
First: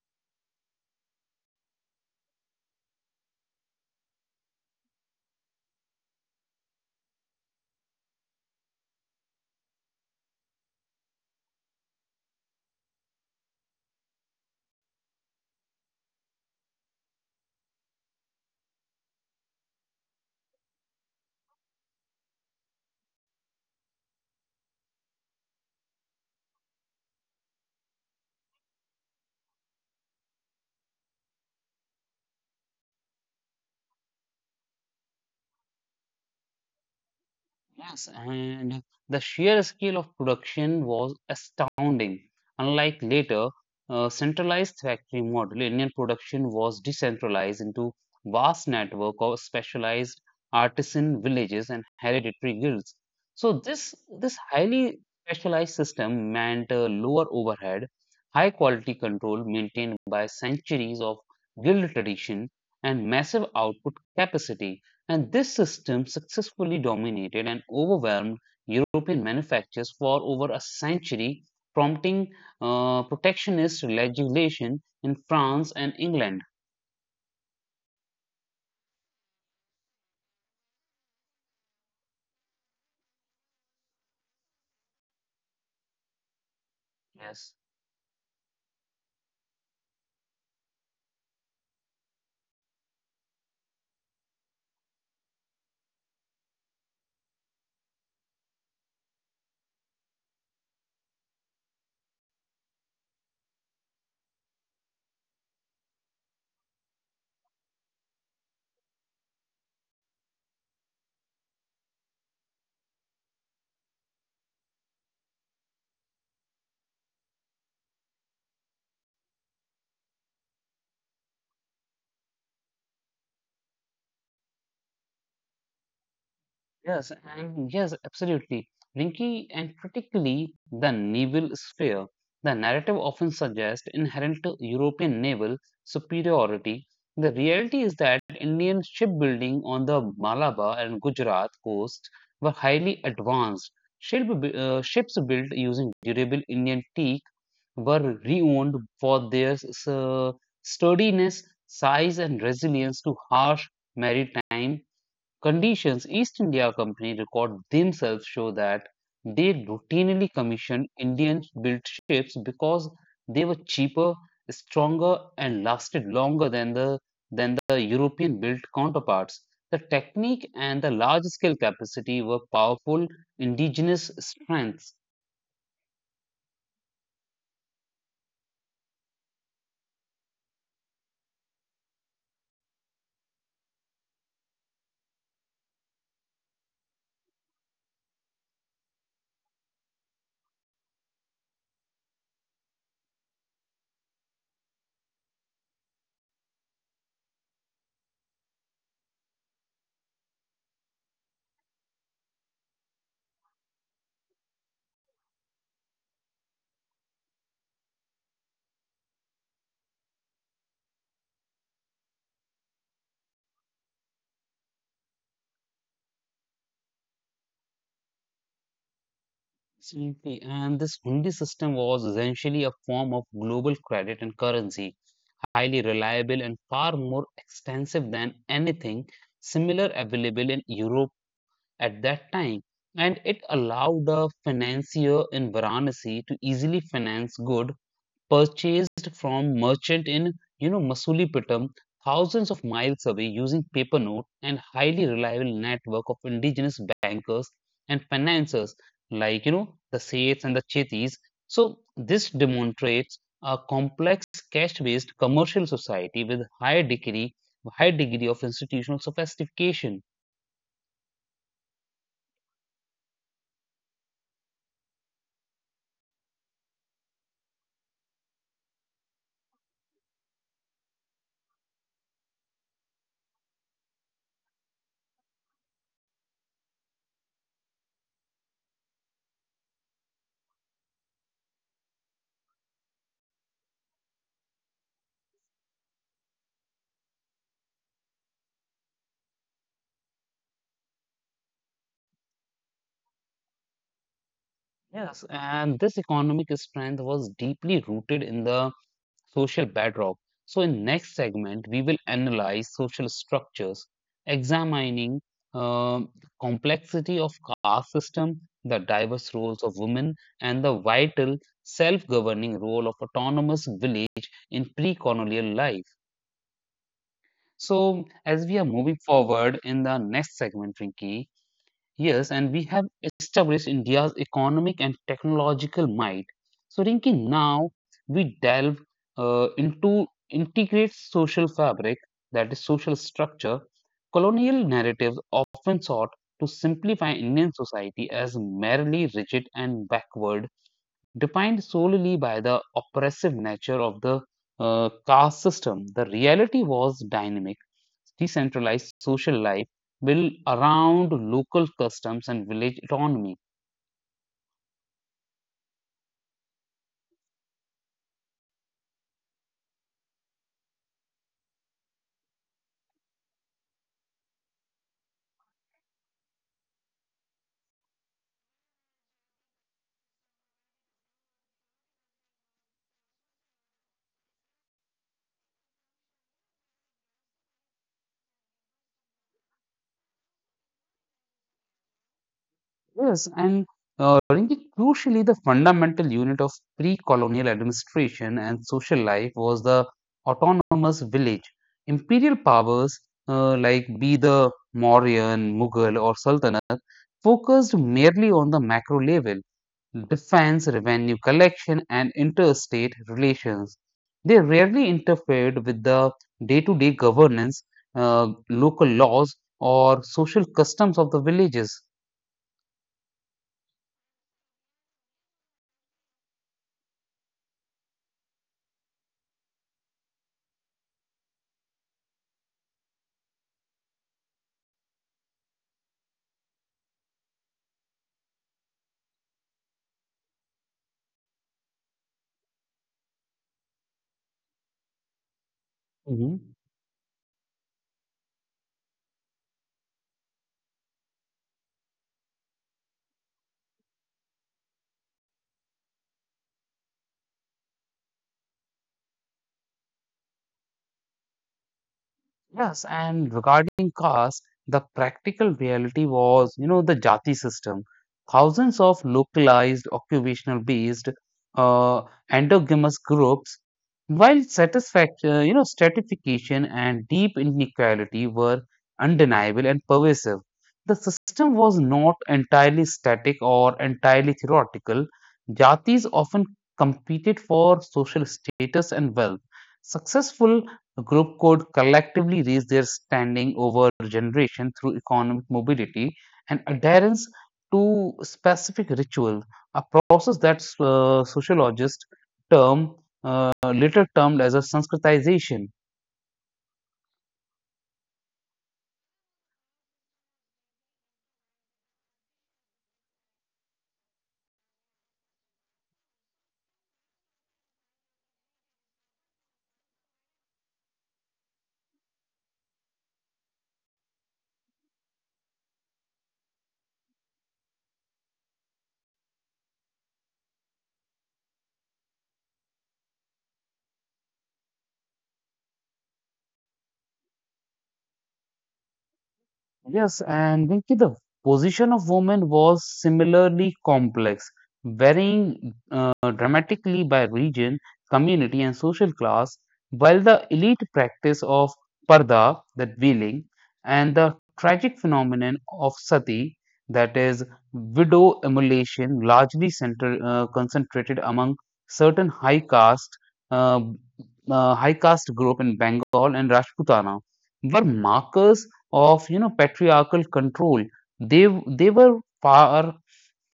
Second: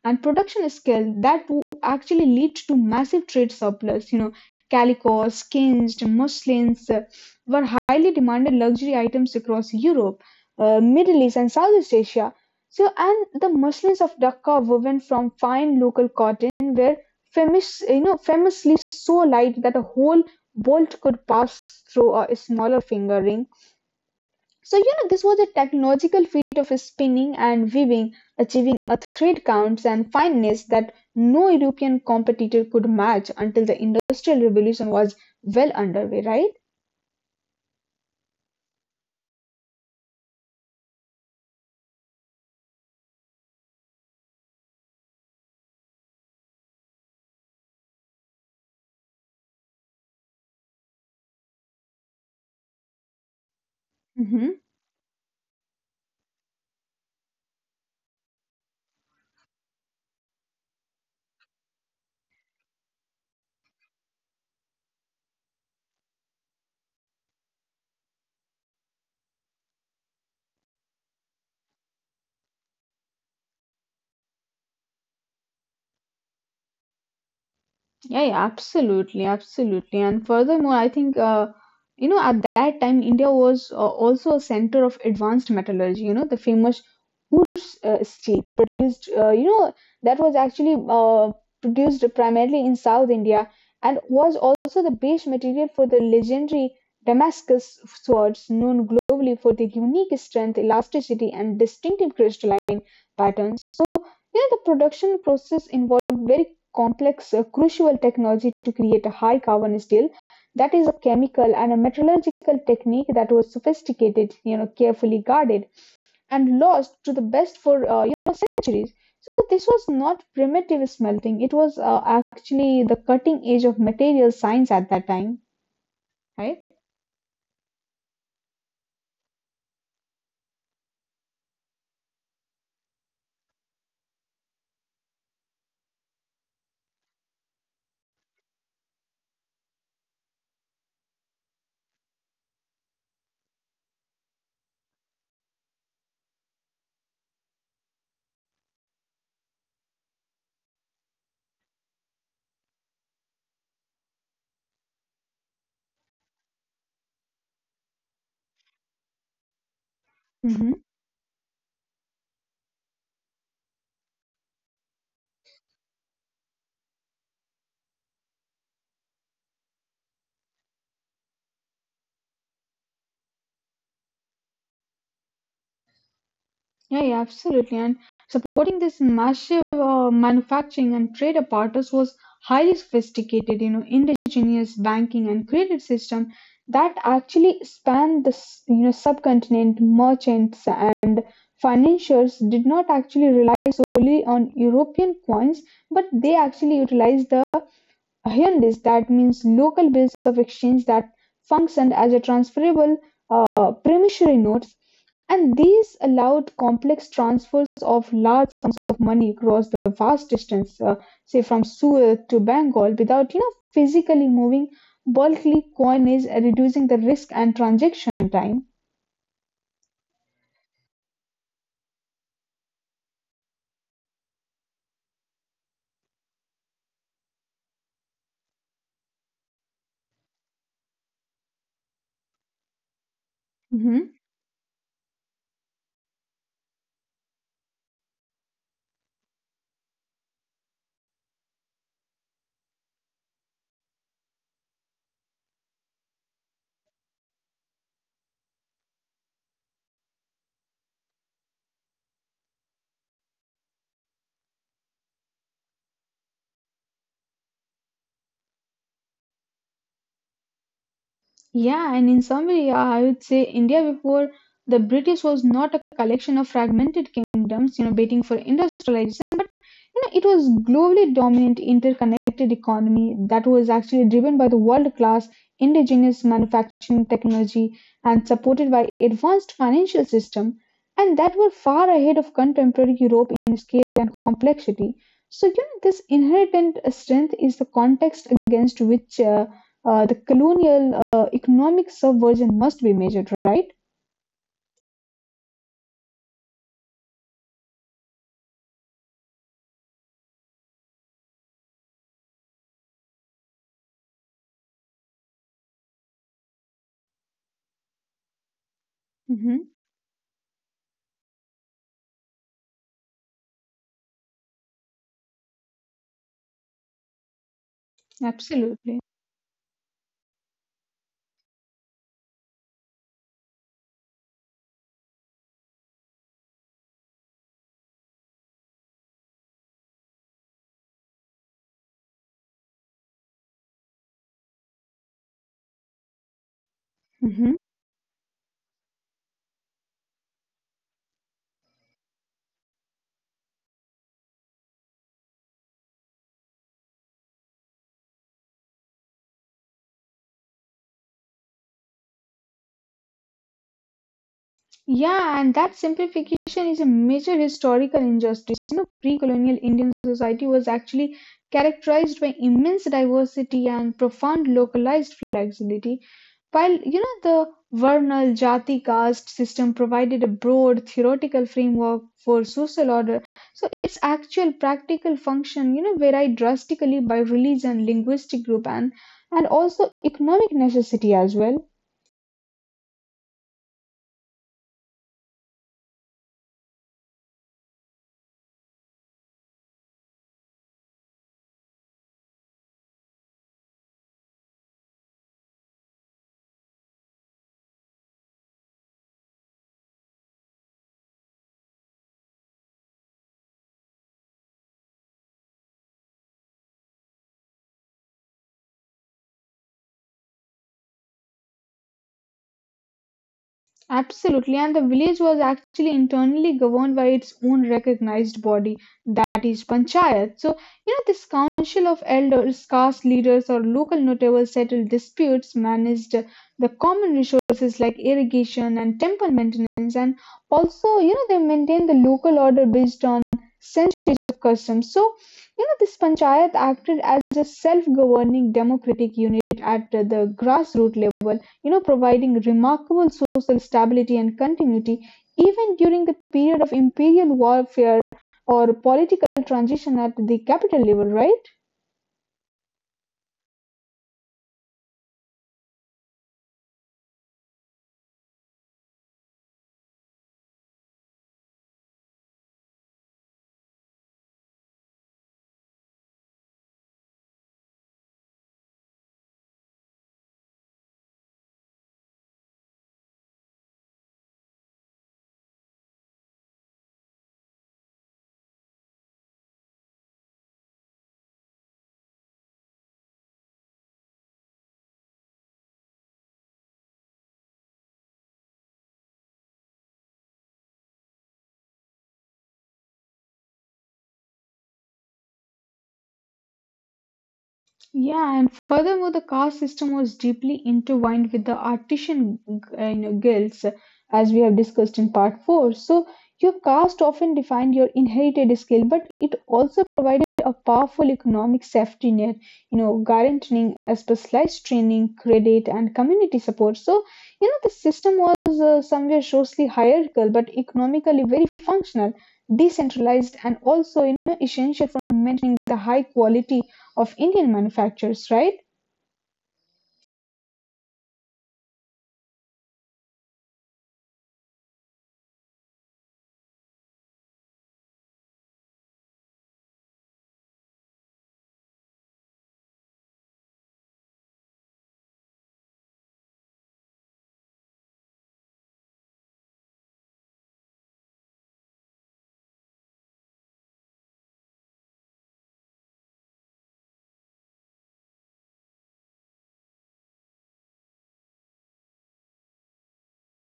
S2: and production scale, that would actually lead to massive trade surplus. You know, calicos, skins, muslins uh, were highly demanded luxury items across Europe, uh, Middle East, and Southeast Asia. So, and the Muslims of Dhaka are woven from fine local cotton, were famous, you know, famously so light that a whole bolt could pass through a smaller finger ring. So, you know, this was a technological feat of spinning and weaving, achieving a thread count and fineness that no European competitor could match until the Industrial Revolution was well underway, right?
S1: Yes, and the sheer scale of production was astounding. Unlike later uh, centralized factory model, Indian production was decentralized into vast network of specialized artisan villages and hereditary guilds. So this this
S2: Mhm.
S1: highly specialized system meant uh, lower overhead, high quality control maintained by centuries of guild tradition and massive output capacity and this system successfully dominated and overwhelmed European manufacturers for over a century, prompting uh, protectionist legislation in France and England.
S2: Yeah, yeah, absolutely, absolutely. And furthermore, I think, uh, you know, at that time, India was uh, also a center of advanced metallurgy. You know, the famous
S1: Yes.
S2: Urus uh, steel produced, uh, you know, that was actually uh, produced primarily in South India and was also the base material for the legendary Damascus swords, known globally for their unique strength, elasticity, and distinctive crystalline patterns. So, you know, the production process involved very complex, uh, crucial technology to create a high carbon steel. That is a chemical and a metallurgical technique that was sophisticated, you know, carefully guarded and lost to the best for uh, you know centuries. So this was not primitive smelting; it was uh, actually the cutting edge of material science at that time, right?
S1: Yes, and yes, absolutely. Rinky, and particularly the naval sphere, the narrative often suggests inherent European naval superiority. The reality is that Indian shipbuilding on the Malabar and Gujarat coast were highly advanced. Ship, uh, ships built using durable Indian teak were renowned for their uh, sturdiness, size, and resilience to harsh maritime conditions. East India Company records themselves show that they routinely
S2: Mhm.
S1: commissioned Indian-built ships because they were cheaper, stronger, and lasted longer than the than the European-built counterparts. The technique and the large-scale capacity were powerful indigenous strengths.
S2: Yeah, yeah, absolutely. And supporting this massive uh, manufacturing and trade apparatus was highly sophisticated, you know, indigenous banking and credit system that actually spanned the, s- you know, subcontinent. Merchants and financiers did not actually rely solely on European coins, but they actually utilized the hirndis, that means local bills of exchange that functioned as a transferable uh, promissory notes, and these allowed complex transfers of large sums of money across the vast distance, uh, say from Suez to Bengal, without you know physically moving bulky coinage, uh, reducing the risk and transaction time.
S1: Absolutely. And this hundi system was essentially a form of global credit and currency, highly reliable and far more extensive than anything similar available in Europe at that time. And it allowed
S2: Mhm.
S1: a financier in Varanasi to easily finance good purchased from merchant in you know Masulipatam, thousands of miles away, using paper note and highly reliable network of indigenous bankers and financiers like you know the Seths and the Chetis. So this demonstrates a complex cash-based commercial society with high degree high degree of institutional sophistication.
S2: Yeah, and in summary, yeah, I would say India before the British was not a collection of fragmented kingdoms, you know, waiting for industrialization. You know, it was globally dominant interconnected economy that was actually driven by the world-class indigenous manufacturing technology and supported by advanced financial system and that were far ahead of contemporary Europe in scale and complexity. So you know, this inherent strength is the context against which uh, uh, the colonial uh, economic subversion must be measured, right?
S1: Yes, and this economic strength was deeply rooted in the social bedrock. So in next segment, we will analyze social structures, examining um, complexity of caste system, the diverse
S2: hmm
S1: roles of women, and the vital self-governing role of autonomous village in pre-colonial life. So as we are
S2: Absolutely.
S1: moving forward in the next segment, Rinki. Yes, and we have established India's economic and technological might. So, Rinki, now we delve uh, into integrate social fabric, that is social structure. Colonial narratives often sought to simplify
S2: hmm
S1: Indian society as merely rigid and backward, defined solely by the oppressive nature of the uh, caste system. The reality was dynamic, decentralized social life built around local customs and village autonomy.
S2: Yeah, and that simplification is a major historical injustice. You know, pre-colonial Indian society was actually characterized by immense diversity and profound localized flexibility. While you know the Varnal Jati caste system provided a broad theoretical framework for social order, so its actual practical function you know varied drastically by religion, linguistic group, and and also economic necessity as well.
S1: Yes, and uh, Rinki, crucially, the fundamental unit of pre colonial administration and social life was the autonomous village. Imperial powers uh, like be the Mauryan, Mughal, or Sultanate focused merely on the macro level defense, revenue collection, and interstate relations. They rarely interfered with the day to day governance, uh, local laws, or social customs of the villages.
S2: Absolutely, and the village was actually internally governed by its own recognized body, that is panchayat. So, you know, this council of elders, caste leaders, or local notables settled disputes, managed the common resources like irrigation and temple maintenance, and also, you know, they maintained the local order based on centuries of customs. So, you know, this panchayat acted as a self governing democratic unit at the grassroots level, you know, providing remarkable social stability and continuity even during the period of imperial warfare or political transition at the capital level, right?
S1: Yes, and regarding caste, the practical reality was, you know, the jati system. Thousands of localized occupational-based uh, endogamous groups, while satisfaction, you know, stratification and deep inequality were undeniable and pervasive. The system was not entirely static or entirely theoretical. Jatis often competed for social status and wealth. Successful group could collectively raise their standing over generation through economic mobility and adherence to specific ritual, a process that uh, sociologists term uh, later termed as a Sanskritization.
S2: Yeah, and furthermore, the caste system was deeply intertwined with the artisan uh, you know, guilds, as we have discussed in part four. So, your caste often defined your inherited skill, but it also provided a powerful economic safety net, you know, guaranteeing a specialized training, credit, and community support. So, you know, the system was uh, somewhere socially hierarchical, but economically very functional, decentralized, and also, you know, essential for maintaining the high quality of Indian manufacturers, right?
S1: Yes, and Venki, the position of women was similarly complex, varying uh, dramatically by region, community, and social class. While the elite practice of parda, that veiling, and the tragic phenomenon of sati, that is widow immolation, largely center, uh, concentrated among certain high caste uh, uh, high caste group in Bengal and Rajputana, were markers of you know patriarchal control, they they were far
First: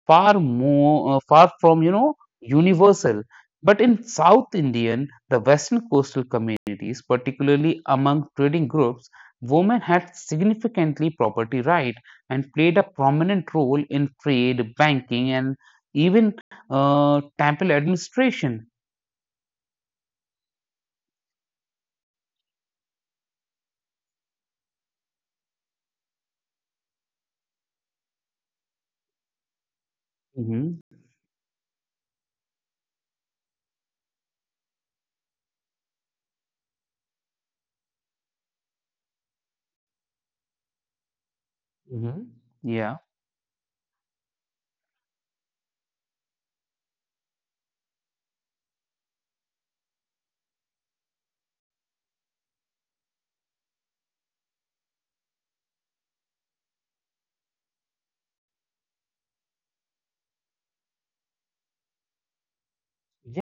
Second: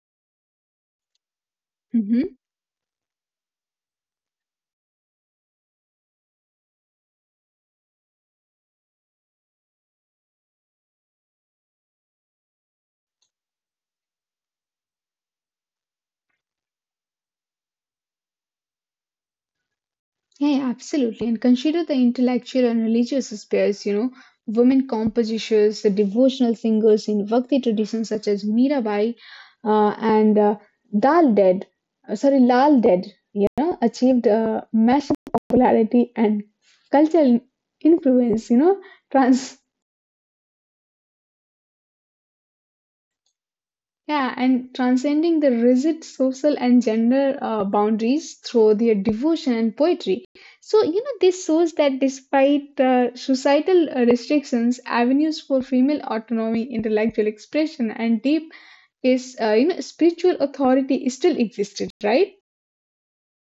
S1: far more uh, far from you know
S2: Mm-hmm.
S1: universal, but in south indian the western coastal communities, particularly among trading groups, women had significantly property right and played a prominent role in trade, banking, and even uh, temple administration.
S2: Yeah, yeah, absolutely. And consider the intellectual and religious spheres, you know, women composers, the devotional singers in Bhakti traditions such as Mirabai uh, and uh,
S1: Hmm
S2: Dal Dead, uh, sorry, Lal Dead, you know, achieved uh, massive popularity and cultural influence, you know, trans—
S1: hmm yeah.
S2: Yeah, and transcending the rigid social and gender uh, boundaries through their devotion and poetry. So, you know, this shows that despite uh, societal uh, restrictions, avenues for female autonomy, intellectual expression, and deep is, uh, you know, spiritual authority still existed, right?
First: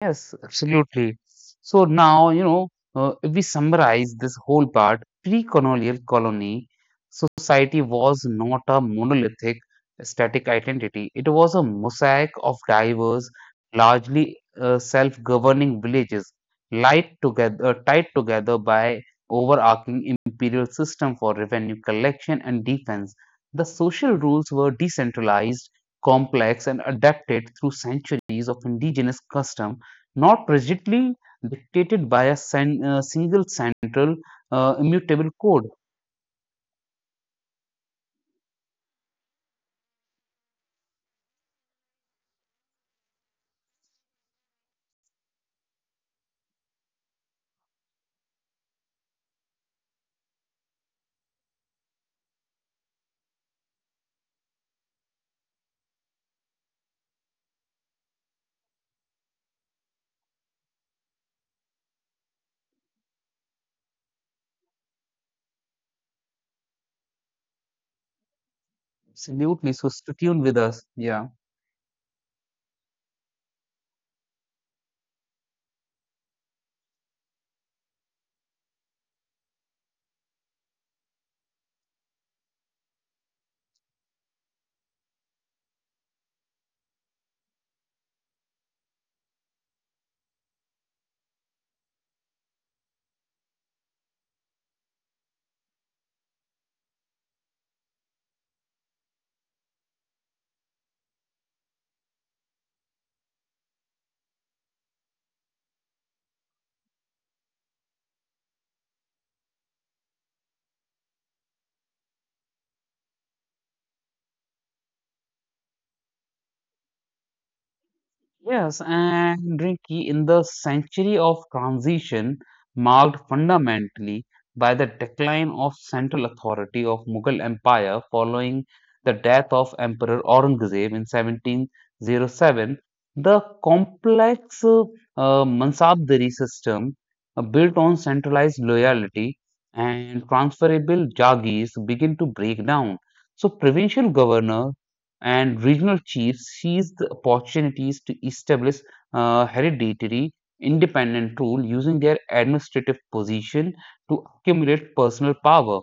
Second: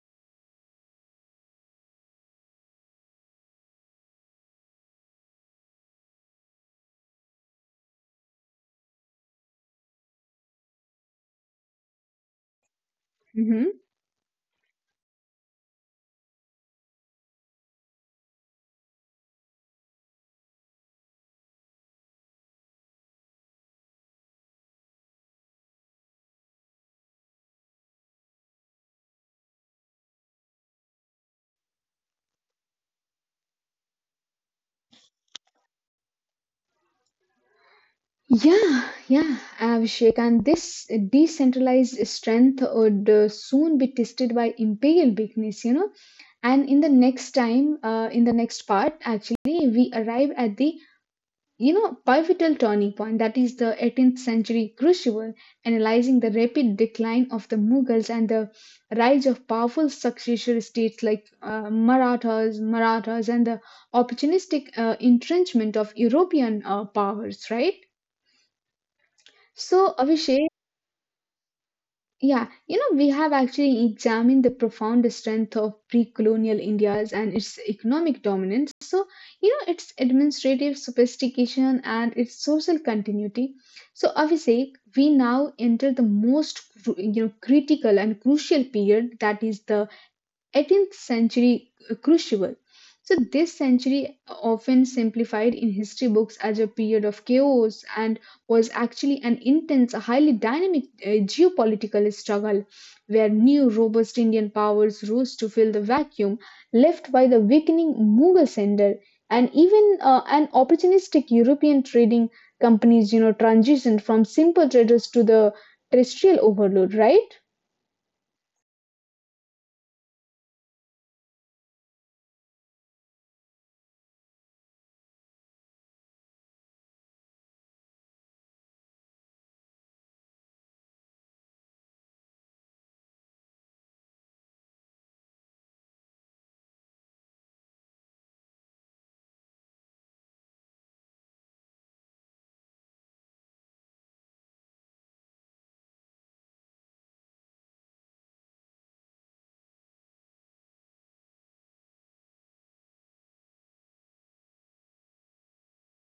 S1: Yes, absolutely. So now, you know, uh, if we summarize this whole part, pre-colonial colony society was not a monolithic static identity. It was a mosaic of diverse,
S2: Mm-hmm.
S1: largely uh, self-governing villages, light together, uh, tied together by overarching imperial system for revenue collection and defense. The social rules were decentralized, complex, and adapted through centuries of indigenous custom, not rigidly dictated by a sen- uh, single central uh, immutable code.
S2: Yeah, yeah, Abhishek. And this decentralized strength would uh, soon be tested by imperial weakness, you know. And in the next time, uh, in the next part, actually, we arrive at the, you know, pivotal turning point that is the eighteenth century crucible, analyzing the rapid decline of the Mughals and the rise of powerful successor states like uh, Marathas, Marathas, and the opportunistic uh, entrenchment of European uh, powers, right?
S1: Absolutely.
S2: So,
S1: So stay
S2: Abhishek,
S1: tuned with us. Yeah.
S2: yeah, you know, we have actually examined the profound strength of pre colonial India's and its economic dominance. So, you know, its administrative sophistication and its social continuity. So, Abhishek, we now enter the most, cru- you know, critical and crucial period that is the eighteenth century crucible. So, this century, often simplified in history books as a period of chaos, and was actually an intense, highly dynamic uh, geopolitical struggle where new, robust Indian powers rose to fill the vacuum left by the weakening Mughal sender. And even uh, an opportunistic European trading companies, you know, transitioned from simple traders to the terrestrial overload, right?
S1: Yes, and Rinki, in the century of transition, marked fundamentally by the decline of central authority of Mughal Empire following the death of Emperor Aurangzeb in seventeen oh seven, the complex uh, uh, Mansabdari system uh, built on centralized loyalty and transferable jagis begin to break down. So, provincial governors and regional chiefs seized the opportunities to establish uh, hereditary independent rule using their administrative position to accumulate personal power.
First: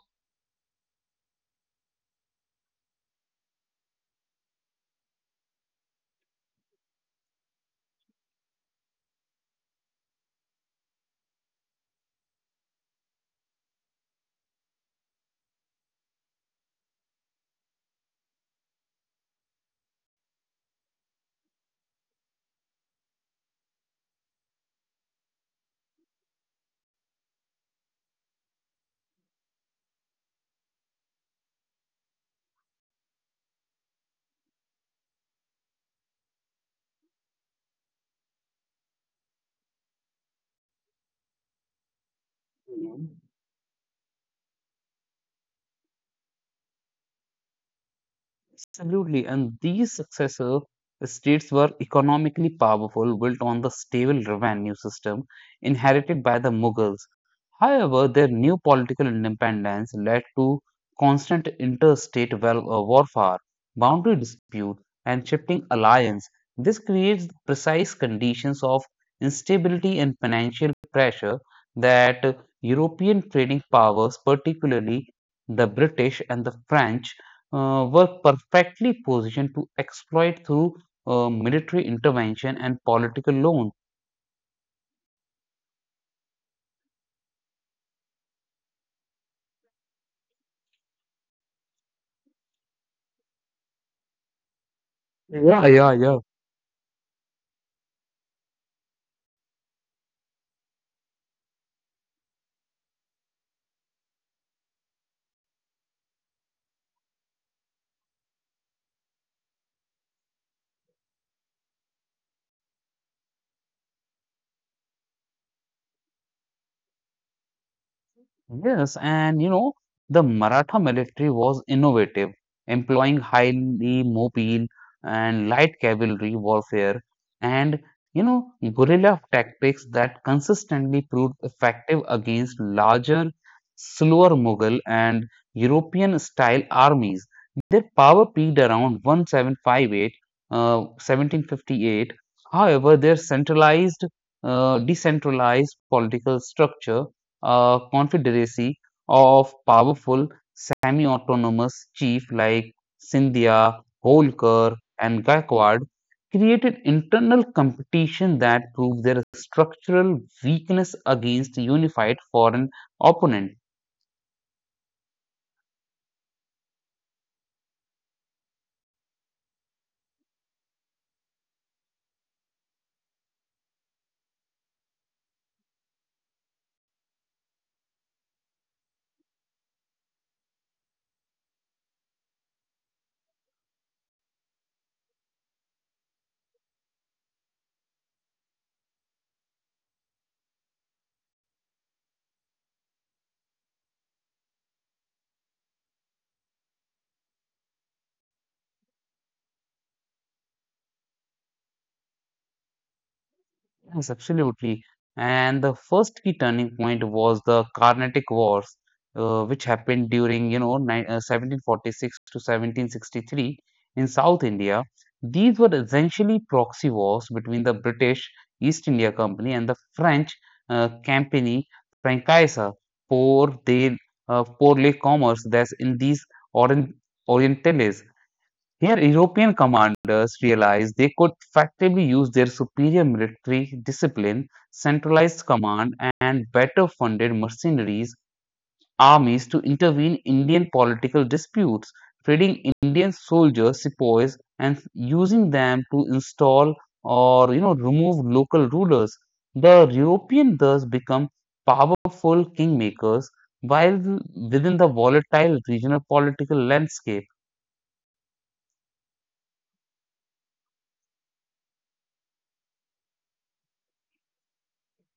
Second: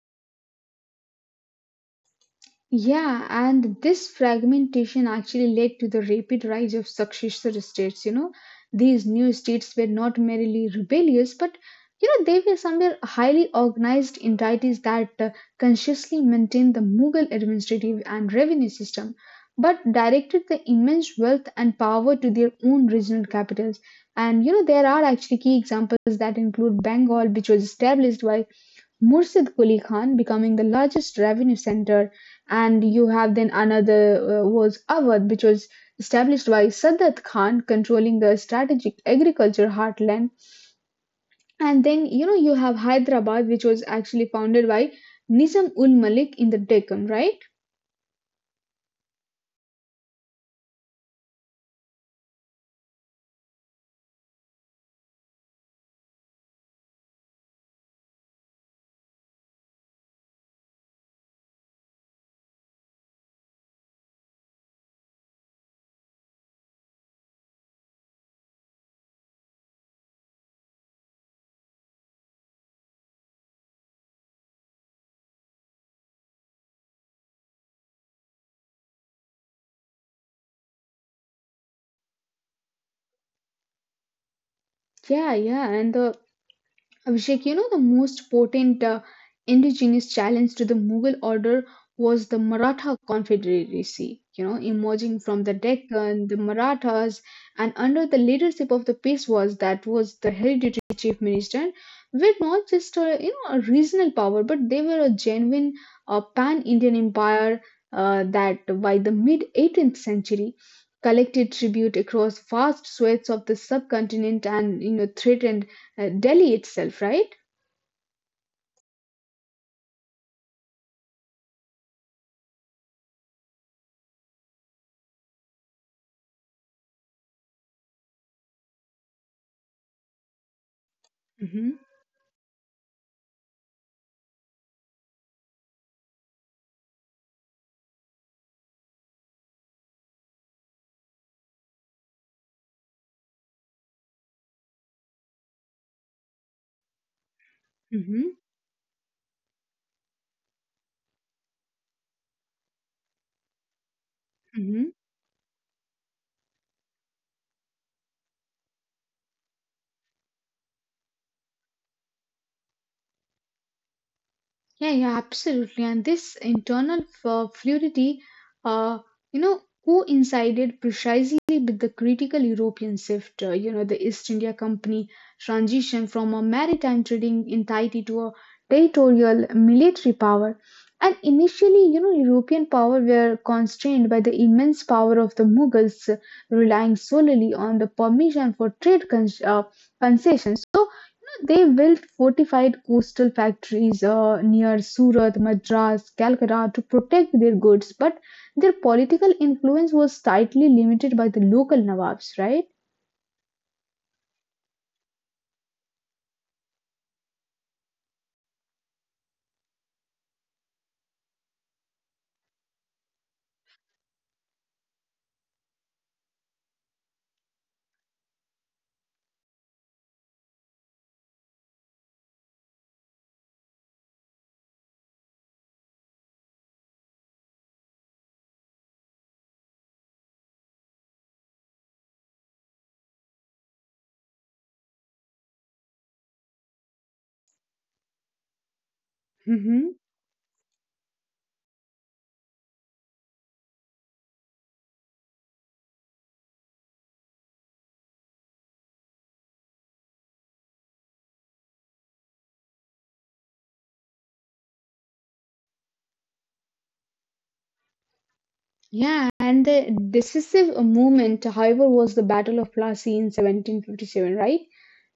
S2: Yeah, and this fragmentation actually led to the rapid rise of successor states. You know, these new states were not merely rebellious, but you know, they were somewhere highly organized entities that uh, consciously maintained the Mughal administrative and revenue system, but directed the immense wealth and power to their own regional capitals. And you know, there are actually key examples that include Bengal, which was established by Murshid Quli Khan becoming the largest revenue center, and you have then another uh, was Awadh, which was established by Sadat Khan, controlling the strategic agriculture heartland. And then you know you have Hyderabad, which was actually founded by Nizam ul Malik in the Deccan, right?
S1: Absolutely, and these successor states were economically powerful, built on the stable revenue system inherited by the Mughals. However, their new political independence led to constant interstate wel- uh, warfare, boundary dispute, and shifting alliance. This creates the precise conditions of instability and financial pressure that European trading powers, particularly the British and the French, uh, were perfectly positioned to exploit through uh, military intervention and political loans.
S2: Yeah, yeah, and the Abhishek, you know, the most potent uh, indigenous challenge to the Mughal order was the Maratha Confederacy. You know, emerging from the
S1: Yeah, yeah, yeah.
S2: Deccan, the Marathas, and under the leadership of the Peshwas, that was the hereditary chief minister, were not just a, you know, a regional power, but they were a genuine uh, pan-Indian empire uh, that by the mid-eighteenth century collected tribute across vast swathes of the subcontinent and you know threatened uh, Delhi itself, right?
S1: Yes, and you know, the Maratha military was innovative, employing highly mobile and light cavalry warfare and, you know, guerrilla tactics that consistently proved
S2: hmm
S1: effective against larger, slower Mughal and European style armies. Their power peaked around seventeen fifty-eight, uh, seventeen fifty-eight. However, their centralized, uh, decentralized political structure, a
S2: hmm
S1: confederacy of powerful semi-autonomous chiefs like Sindhya, Holkar,
S2: hmm
S1: and Gaikwad, created internal competition that proved their structural weakness against unified foreign opponent.
S2: Yeah, yeah, absolutely. And this internal f- fluidity, uh, you know, coincided precisely with the critical European shift. Uh, you know, the East India Company transition from a maritime trading entity to a territorial military power. And initially, you know, European power were constrained by the immense power of the Mughals, uh, relying solely on the permission for trade cons- uh, concessions. So, They built fortified coastal factories uh, near Surat, Madras, Calcutta to protect their goods, but their political influence was tightly limited by the local Nawabs, right?
S1: Yes, absolutely. And the first key turning point was the Carnatic Wars, uh, which happened during, you know, ni- uh, seventeen forty-six to seventeen sixty-three in South India. These were essentially proxy wars between the British East India Company and the French uh, company Francaise pour des uh, pour les commerces that's in these orient Orientales. Here, European commanders realized they could effectively use their superior military discipline, centralized command, and better funded mercenaries armies to
S2: Hmm.
S1: intervene in Indian political disputes, trading Indian soldiers, sepoys, and using them to install or you know remove local rulers. The European thus become powerful kingmakers while within the volatile regional political landscape.
S2: Yeah, and the decisive moment, however, was the Battle of Plassey in seventeen fifty-seven, right?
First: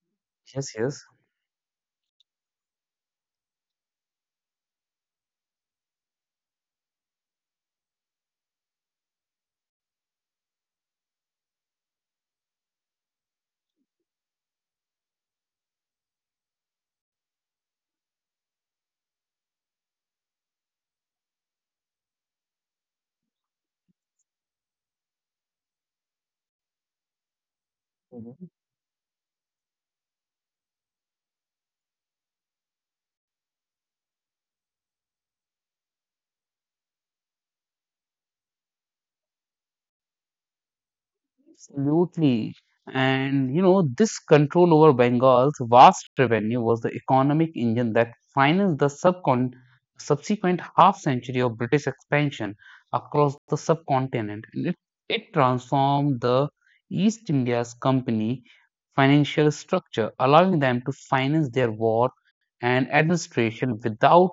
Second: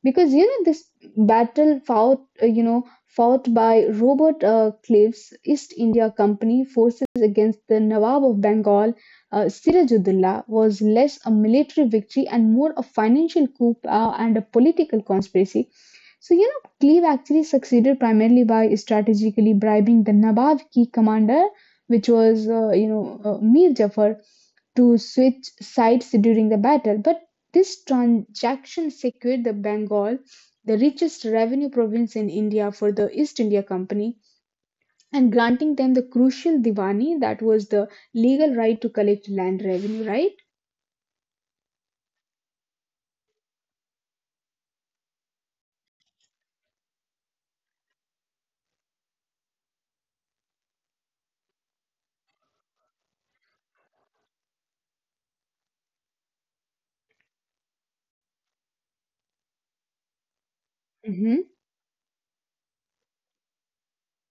S2: because you know
S1: Yes,
S2: this
S1: yes.
S2: battle fought uh, you know fought by Robert uh, Cliff's East India Company forces against the Nawab of Bengal, uh, Sirajudullah. Was less a military victory and more a financial coup, uh, and a political conspiracy. So you know Clive actually succeeded primarily by strategically bribing the nawab key commander, which was uh, you know uh, Mir Jafar, to switch sides during the battle. But this transaction secured the Bengal, the richest revenue province in India, for the East India Company, and granting them the crucial Diwani, that was the legal right to collect land revenue, right?
S1: Absolutely. And you know, this control over Bengal's vast revenue was the economic engine that financed the subcon subsequent half century of British expansion across the subcontinent. And it, it transformed the East India's company financial structure, allowing them to finance
S2: Mhm.
S1: their war and administration without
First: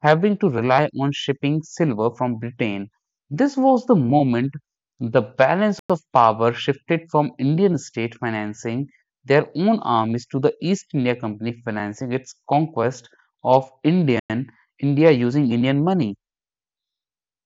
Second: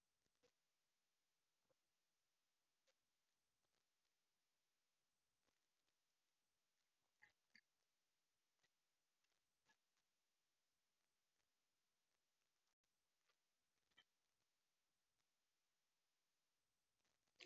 S1: having to rely on shipping silver from Britain. This was the moment the balance of power shifted from Indian state financing their own armies to the East India Company financing its conquest of Indian India using Indian money.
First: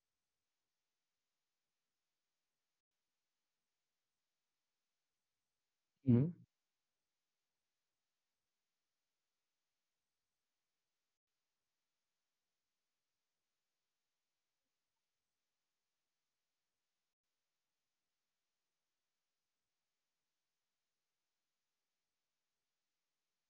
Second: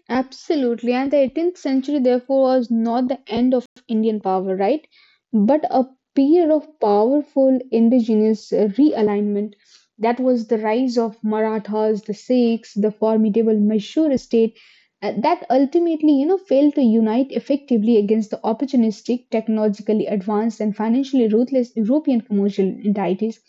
S2: Absolutely, and the eighteenth century therefore was not the end of Indian power, right? But a period of powerful indigenous uh, realignment. That was the rise of Marathas, the Sikhs, the formidable Mysore state, uh, that ultimately, you know, failed to unite effectively against the opportunistic, technologically advanced, and financially ruthless European commercial entities.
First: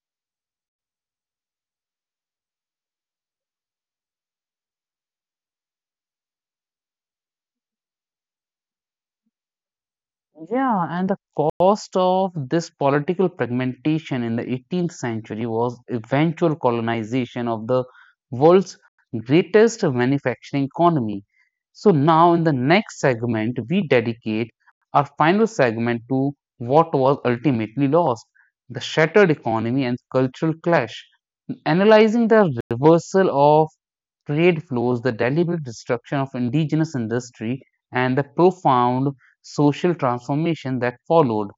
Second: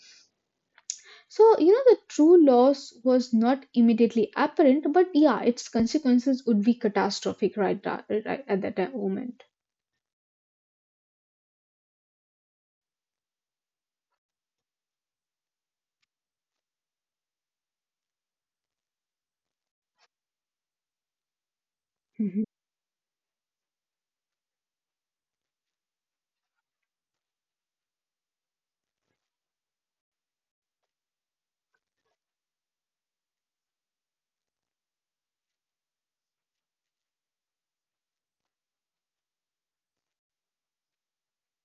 S2: So, you know, the true loss was not immediately apparent, but yeah, its consequences would be catastrophic, right, tha- right at that moment.
S1: Yeah, and the cost of this political fragmentation in the eighteenth century was eventual colonization of the world's greatest manufacturing economy. So, now
S2: Mm-hmm.
S1: in the next segment, we dedicate our final segment to what was ultimately lost, the shattered economy and cultural clash, analyzing the reversal of trade flows, the deliberate destruction of indigenous industry, and the profound social transformation that followed.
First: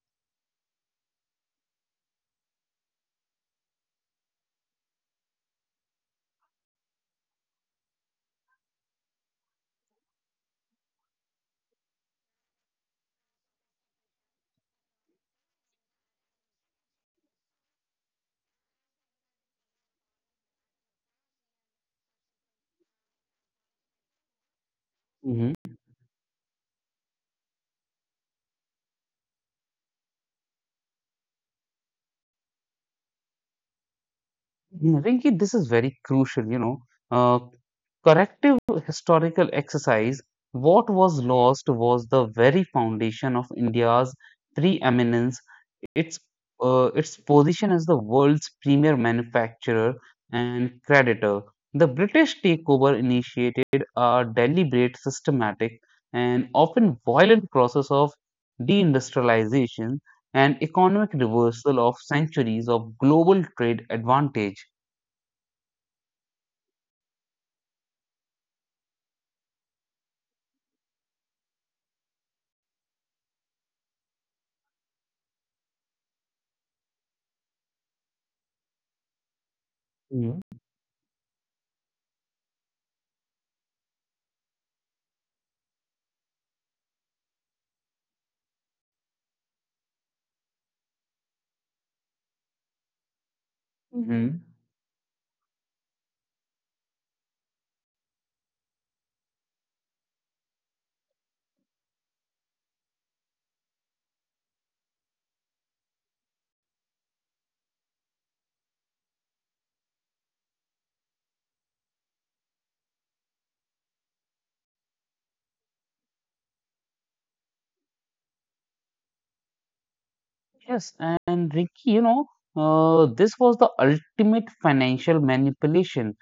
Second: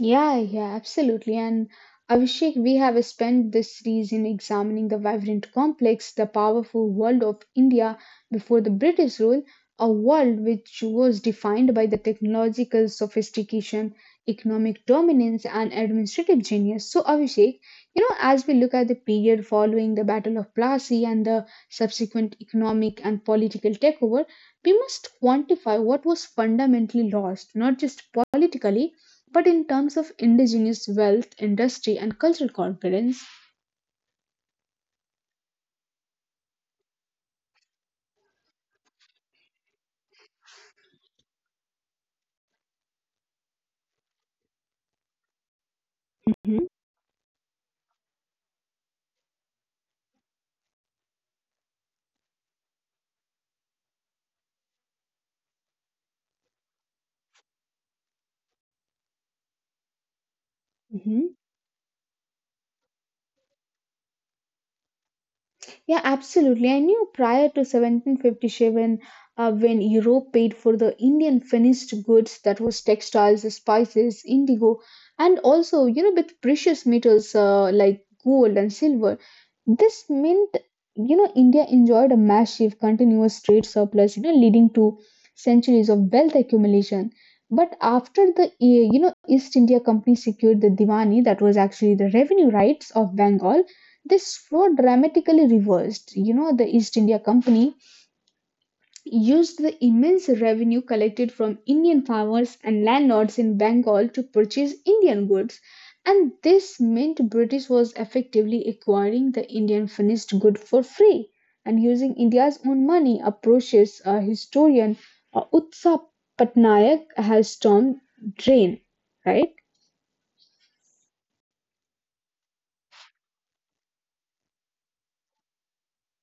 S2: Yeah, yeah, absolutely. And Abhishek, we have spent this series in examining the vibrant complex, the powerful world of India before the British rule, a world which was defined by the technological sophistication, economic dominance, and administrative genius. So, Abhishek, you know, as we look at the period following the Battle of Plassey and the subsequent economic and political takeover, we must
S1: Hmm
S2: quantify what was fundamentally lost, not just politically but in terms of indigenous wealth, industry, and cultural confidence.
S1: Mm, Rinki, this is very crucial, you know. Uh, Corrective historical exercise, what was lost was the very foundation of India's preeminence. Its
S2: Mhm,
S1: uh, its position as the world's premier manufacturer and creditor. The British takeover initiated a deliberate, systematic, and often violent process of deindustrialization and economic
S2: mhm.
S1: reversal of centuries of global trade advantage.
S2: Yeah, absolutely. I knew prior to seventeen fifty-seven, uh, when Europe paid for the Indian finished goods, that was textiles, spices, indigo, and also, you know, with precious metals uh, like gold and silver. This
S1: Mhm.
S2: meant, you know, India enjoyed a massive continuous trade surplus, you know, leading to centuries of wealth accumulation. But after the, eh, you know, East India Company secured the Diwani, that was actually the revenue rights of Bengal. This
S1: Mhm.
S2: fraud dramatically reversed. You know, the East India Company used the immense revenue collected from Indian farmers and landlords in Bengal to purchase Indian goods, and this meant British was effectively acquiring the Indian finished good for free and using India's own money. A precious uh, historian, uh, Utsa Patnaik, has termed drain, right?
S1: Yes, and Ricky, you know, uh, this was the ultimate financial manipulation.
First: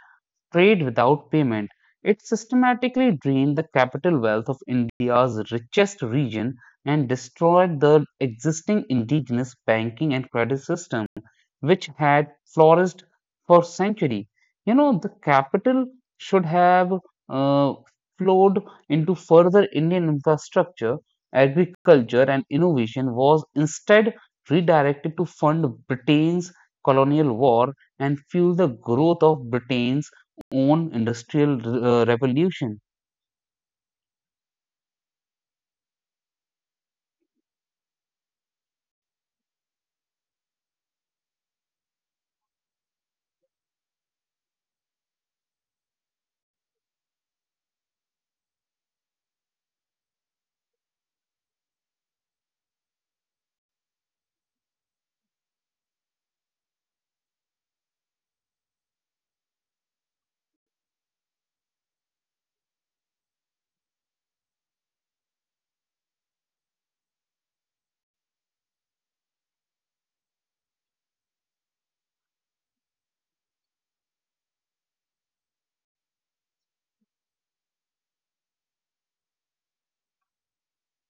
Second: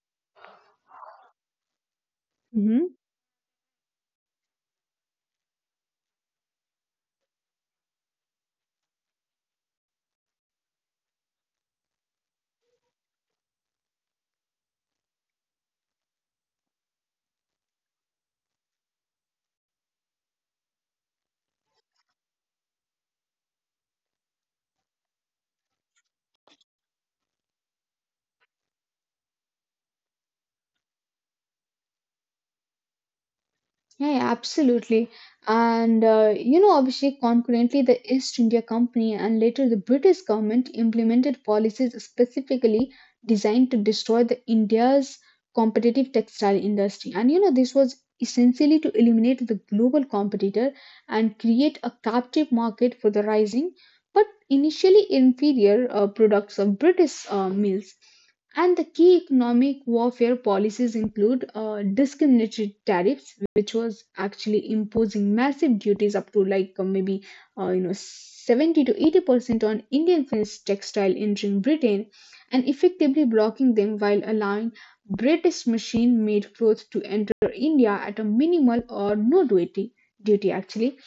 S1: Trade without payment. It
S2: Mhm.
S1: systematically drained the capital wealth of India's richest region and destroyed the existing indigenous banking and credit system which had flourished for centuries. You know, the capital should have uh, flowed into further Indian infrastructure, agriculture, and innovation was instead redirected to fund Britain's colonial war and fuel the growth of Britain's own industrial uh, revolution.
S2: Yeah, yeah, absolutely. And uh, you know, Abhishek, concurrently, the East India Company and later the British government implemented policies specifically designed to destroy the India's competitive textile industry. And you know, this was essentially to eliminate the global competitor and create a captive market for the rising but initially inferior uh, products of British uh, mills. And the key economic warfare policies include uh, discriminatory tariffs, which was actually imposing massive duties up to like uh, maybe uh, you know seventy to eighty percent on Indian finished textile entering Britain, and effectively blocking them while allowing British machine-made clothes to enter India at a minimal or no duty duty actually.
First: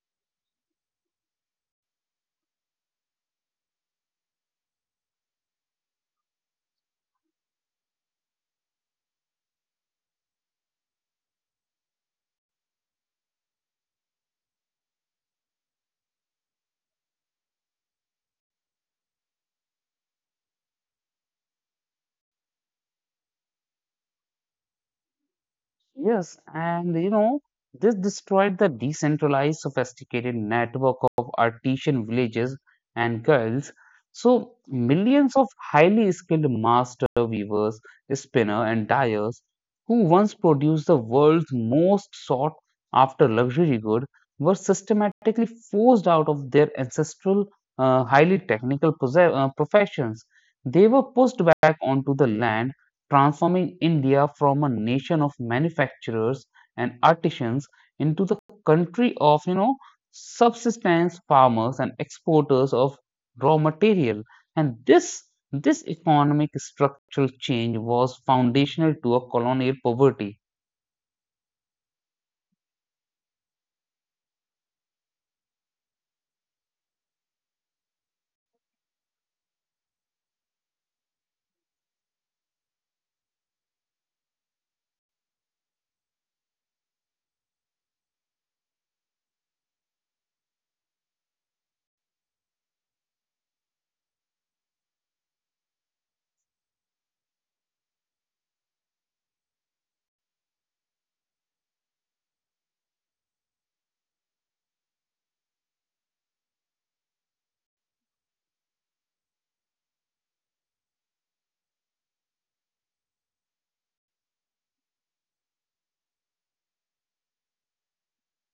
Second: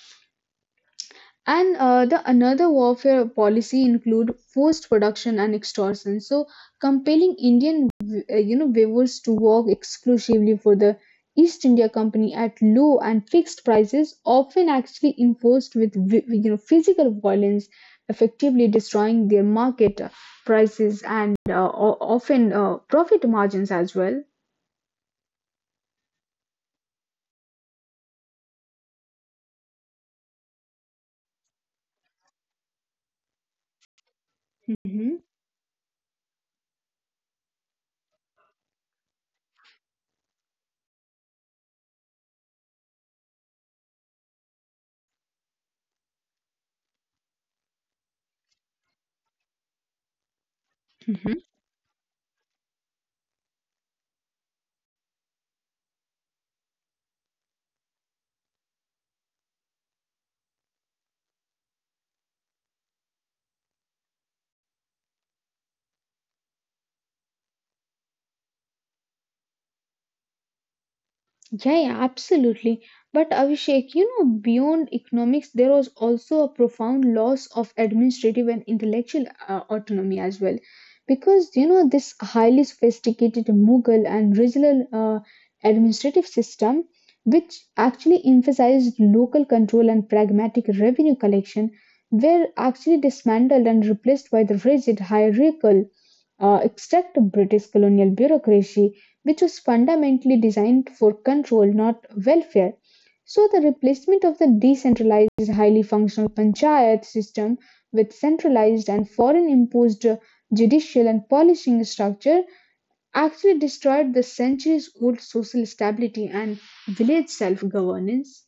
S2: And uh, the another warfare policy include forced production and extortion. So compelling Indian, uh, you know, weavers to work exclusively for the East India Company at low and fixed prices, often actually enforced with vi- you know physical violence, effectively destroying their market uh, prices and uh, o- often uh, profit margins as well.
S1: Yes, and you know, this destroyed the decentralized, sophisticated network of artisan villages and guilds. So,
S2: Mhm.
S1: millions of highly skilled master weavers, spinner, and dyers who once produced the world's most sought after luxury good were systematically forced out of their ancestral, uh, highly technical posse- uh, professions. They were pushed
S2: Mhm.
S1: back onto the land, transforming India from a nation of manufacturers and artisans into the country of, you know, subsistence farmers and exporters of raw material. And this this economic structural change was foundational to a colonial poverty.
S2: Yeah, yeah, absolutely. But Abhishek, you know, beyond economics, there was also a profound loss of administrative and intellectual uh, autonomy as well. Because, you know, this highly sophisticated Mughal and regional uh, administrative system, which actually emphasized local control and pragmatic revenue collection, were actually dismantled and replaced by the rigid hierarchical uh, extract British colonial bureaucracy, which was fundamentally designed for control, not welfare. So, the replacement of the decentralized, highly functional panchayat system with centralized and foreign imposed judicial and policing structure actually destroyed the centuries old social stability and village self governance.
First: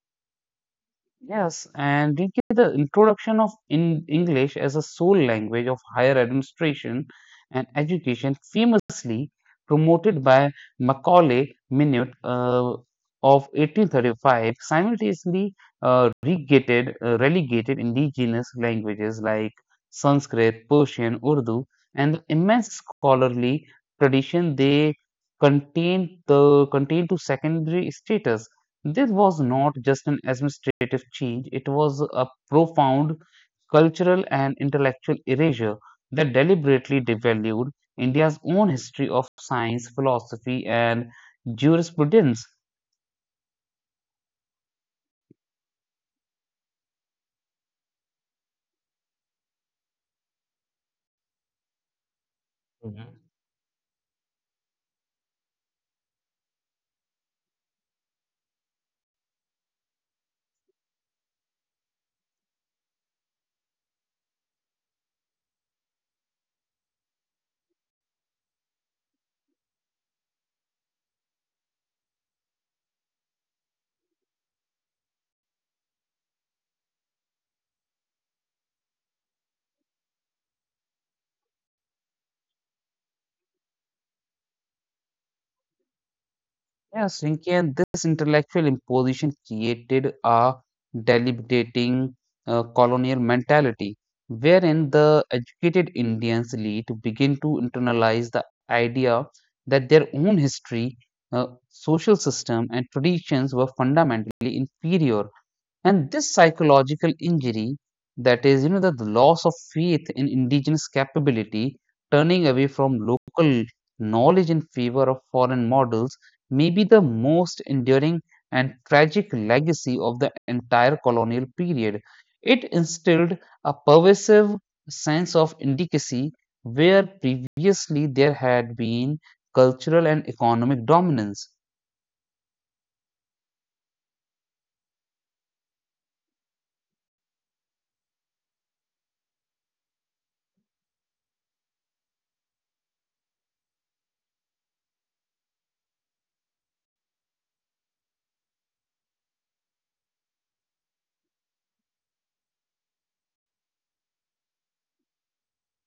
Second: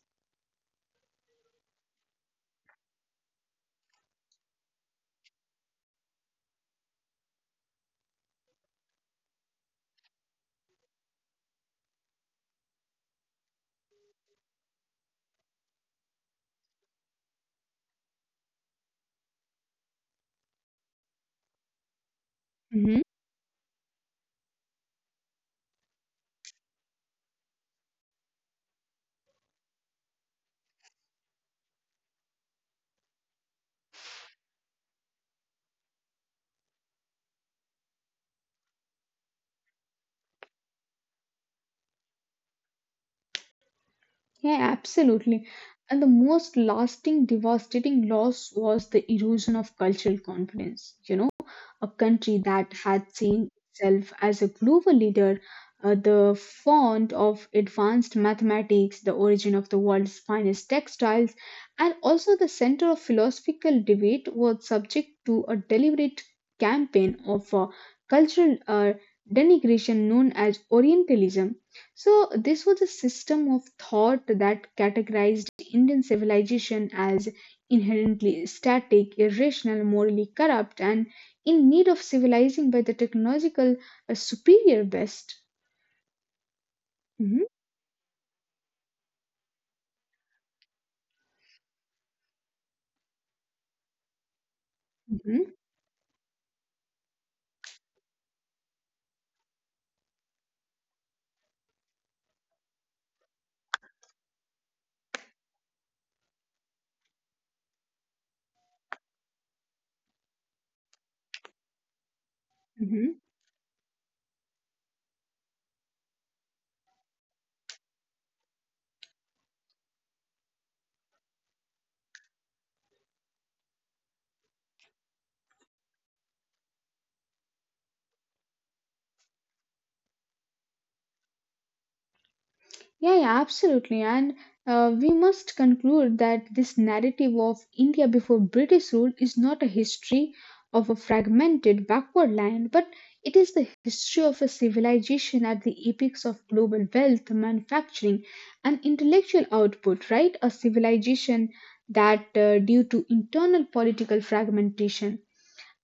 S1: Yes, and Riki, the introduction of in English as a sole language of higher administration and education, famously promoted by Macaulay Minute uh, of eighteen thirty-five, simultaneously uh, regated, uh, relegated indigenous languages like Sanskrit, Persian, Urdu, and the immense
S2: Mhm.
S1: scholarly tradition they contain the contain to secondary status. This was not just an administrative change, it was a profound cultural and intellectual erasure that deliberately devalued India's own history of science, philosophy, and jurisprudence.
S2: Yeah, absolutely. And the most lasting, devastating loss was the erosion of cultural confidence. You know a country that had seen itself as a global leader, uh, the font of advanced mathematics, the origin of the world's finest textiles, and also the center of philosophical debate, was subject to a deliberate campaign of uh, cultural uh, denigration known as Orientalism. So, this was a system of thought that categorized Indian civilization as inherently static, irrational, morally corrupt, and in need of civilizing by the technological uh, superior best.
S1: Yes, Sinki,
S2: Mhm,
S1: and this intellectual imposition created a deliberating uh, colonial mentality, wherein the
S2: mhm,
S1: educated Indian elite begin to internalize the idea that their own history, uh, social system, and traditions were fundamentally inferior, and this psychological injury, that is, you know, the, the loss of faith in indigenous capability, turning away from
S2: mhm.
S1: local knowledge in favor of foreign models, may be the most enduring and tragic legacy of the entire colonial period. It instilled a pervasive sense of indicacy where previously there had been cultural and economic dominance.
S2: Yeah, yeah, absolutely. And uh, we must conclude that this narrative of India before British rule is not a history of a fragmented backward land, but it is the history of a civilization at the apex of global wealth, manufacturing, and intellectual output, right? A civilization that, uh, due to internal political fragmentation,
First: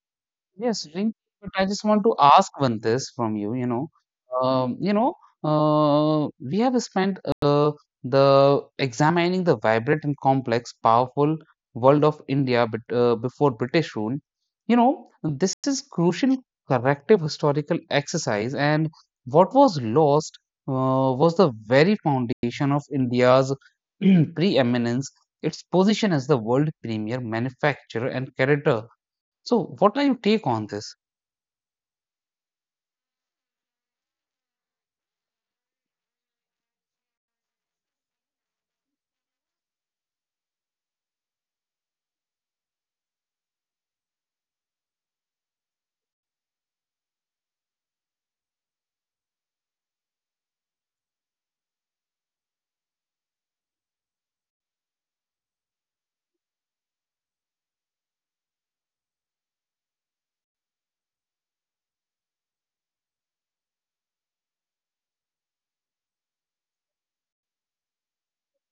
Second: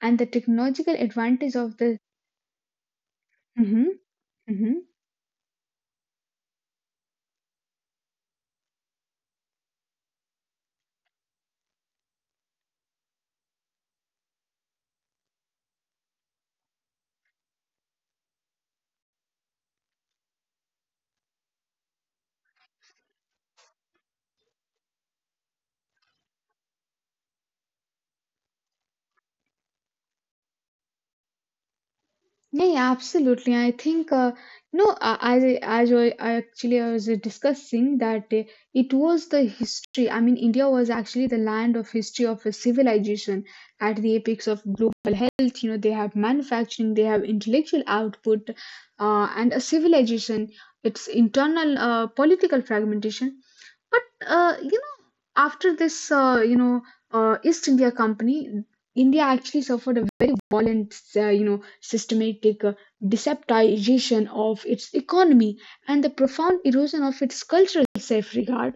S2: and the
S1: Yes,
S2: technological
S1: Rinki, but
S2: advantage
S1: I
S2: of
S1: just want
S2: this.
S1: to ask one this from you, you know,
S2: Hmm.
S1: um,
S2: Hmm.
S1: you know, uh, we have spent uh, the examining the vibrant and complex, powerful world of India but, uh, before British rule. You know, this is crucial corrective historical exercise, and what was lost uh, was the very foundation of India's preeminence, its position as the world premier manufacturer and creditor. So, what are your take on this?
S2: Yeah, yeah, absolutely. I think uh, you know, uh, as I, as I I actually I was discussing that uh, it was the history. I mean, India was actually the land of history of a civilization at the apex of global health. You know, they have manufacturing, they have intellectual output, uh, and a civilization. Its internal uh, political fragmentation. But uh, you know, after this, uh, you know, uh, East India Company, India actually suffered a very violent, uh, you know, systematic uh, deceptization of its economy and the profound erosion of its cultural self-regard.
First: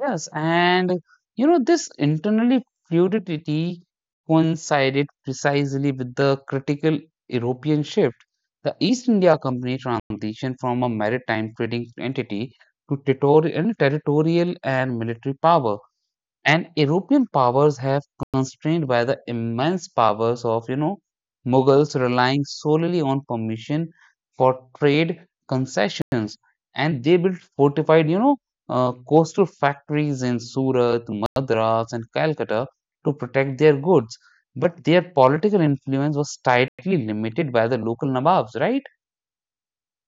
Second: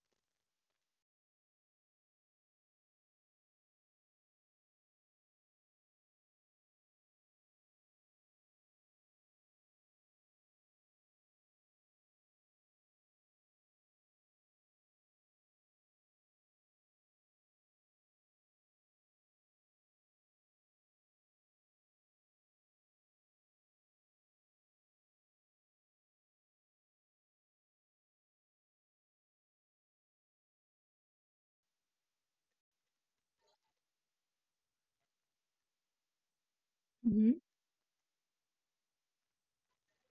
S1: Yes, and you know, this internally fluidity coincided precisely with the critical European shift. The East India Company transition from a maritime trading entity to territorial, territorial and military power. And European powers have constrained by the immense powers of you know Mughals relying solely on permission for trade concessions, and they built fortified you know uh, coastal factories in Surat, Madras, and Calcutta to protect their goods. But their political influence was tightly limited by the local nawabs, right?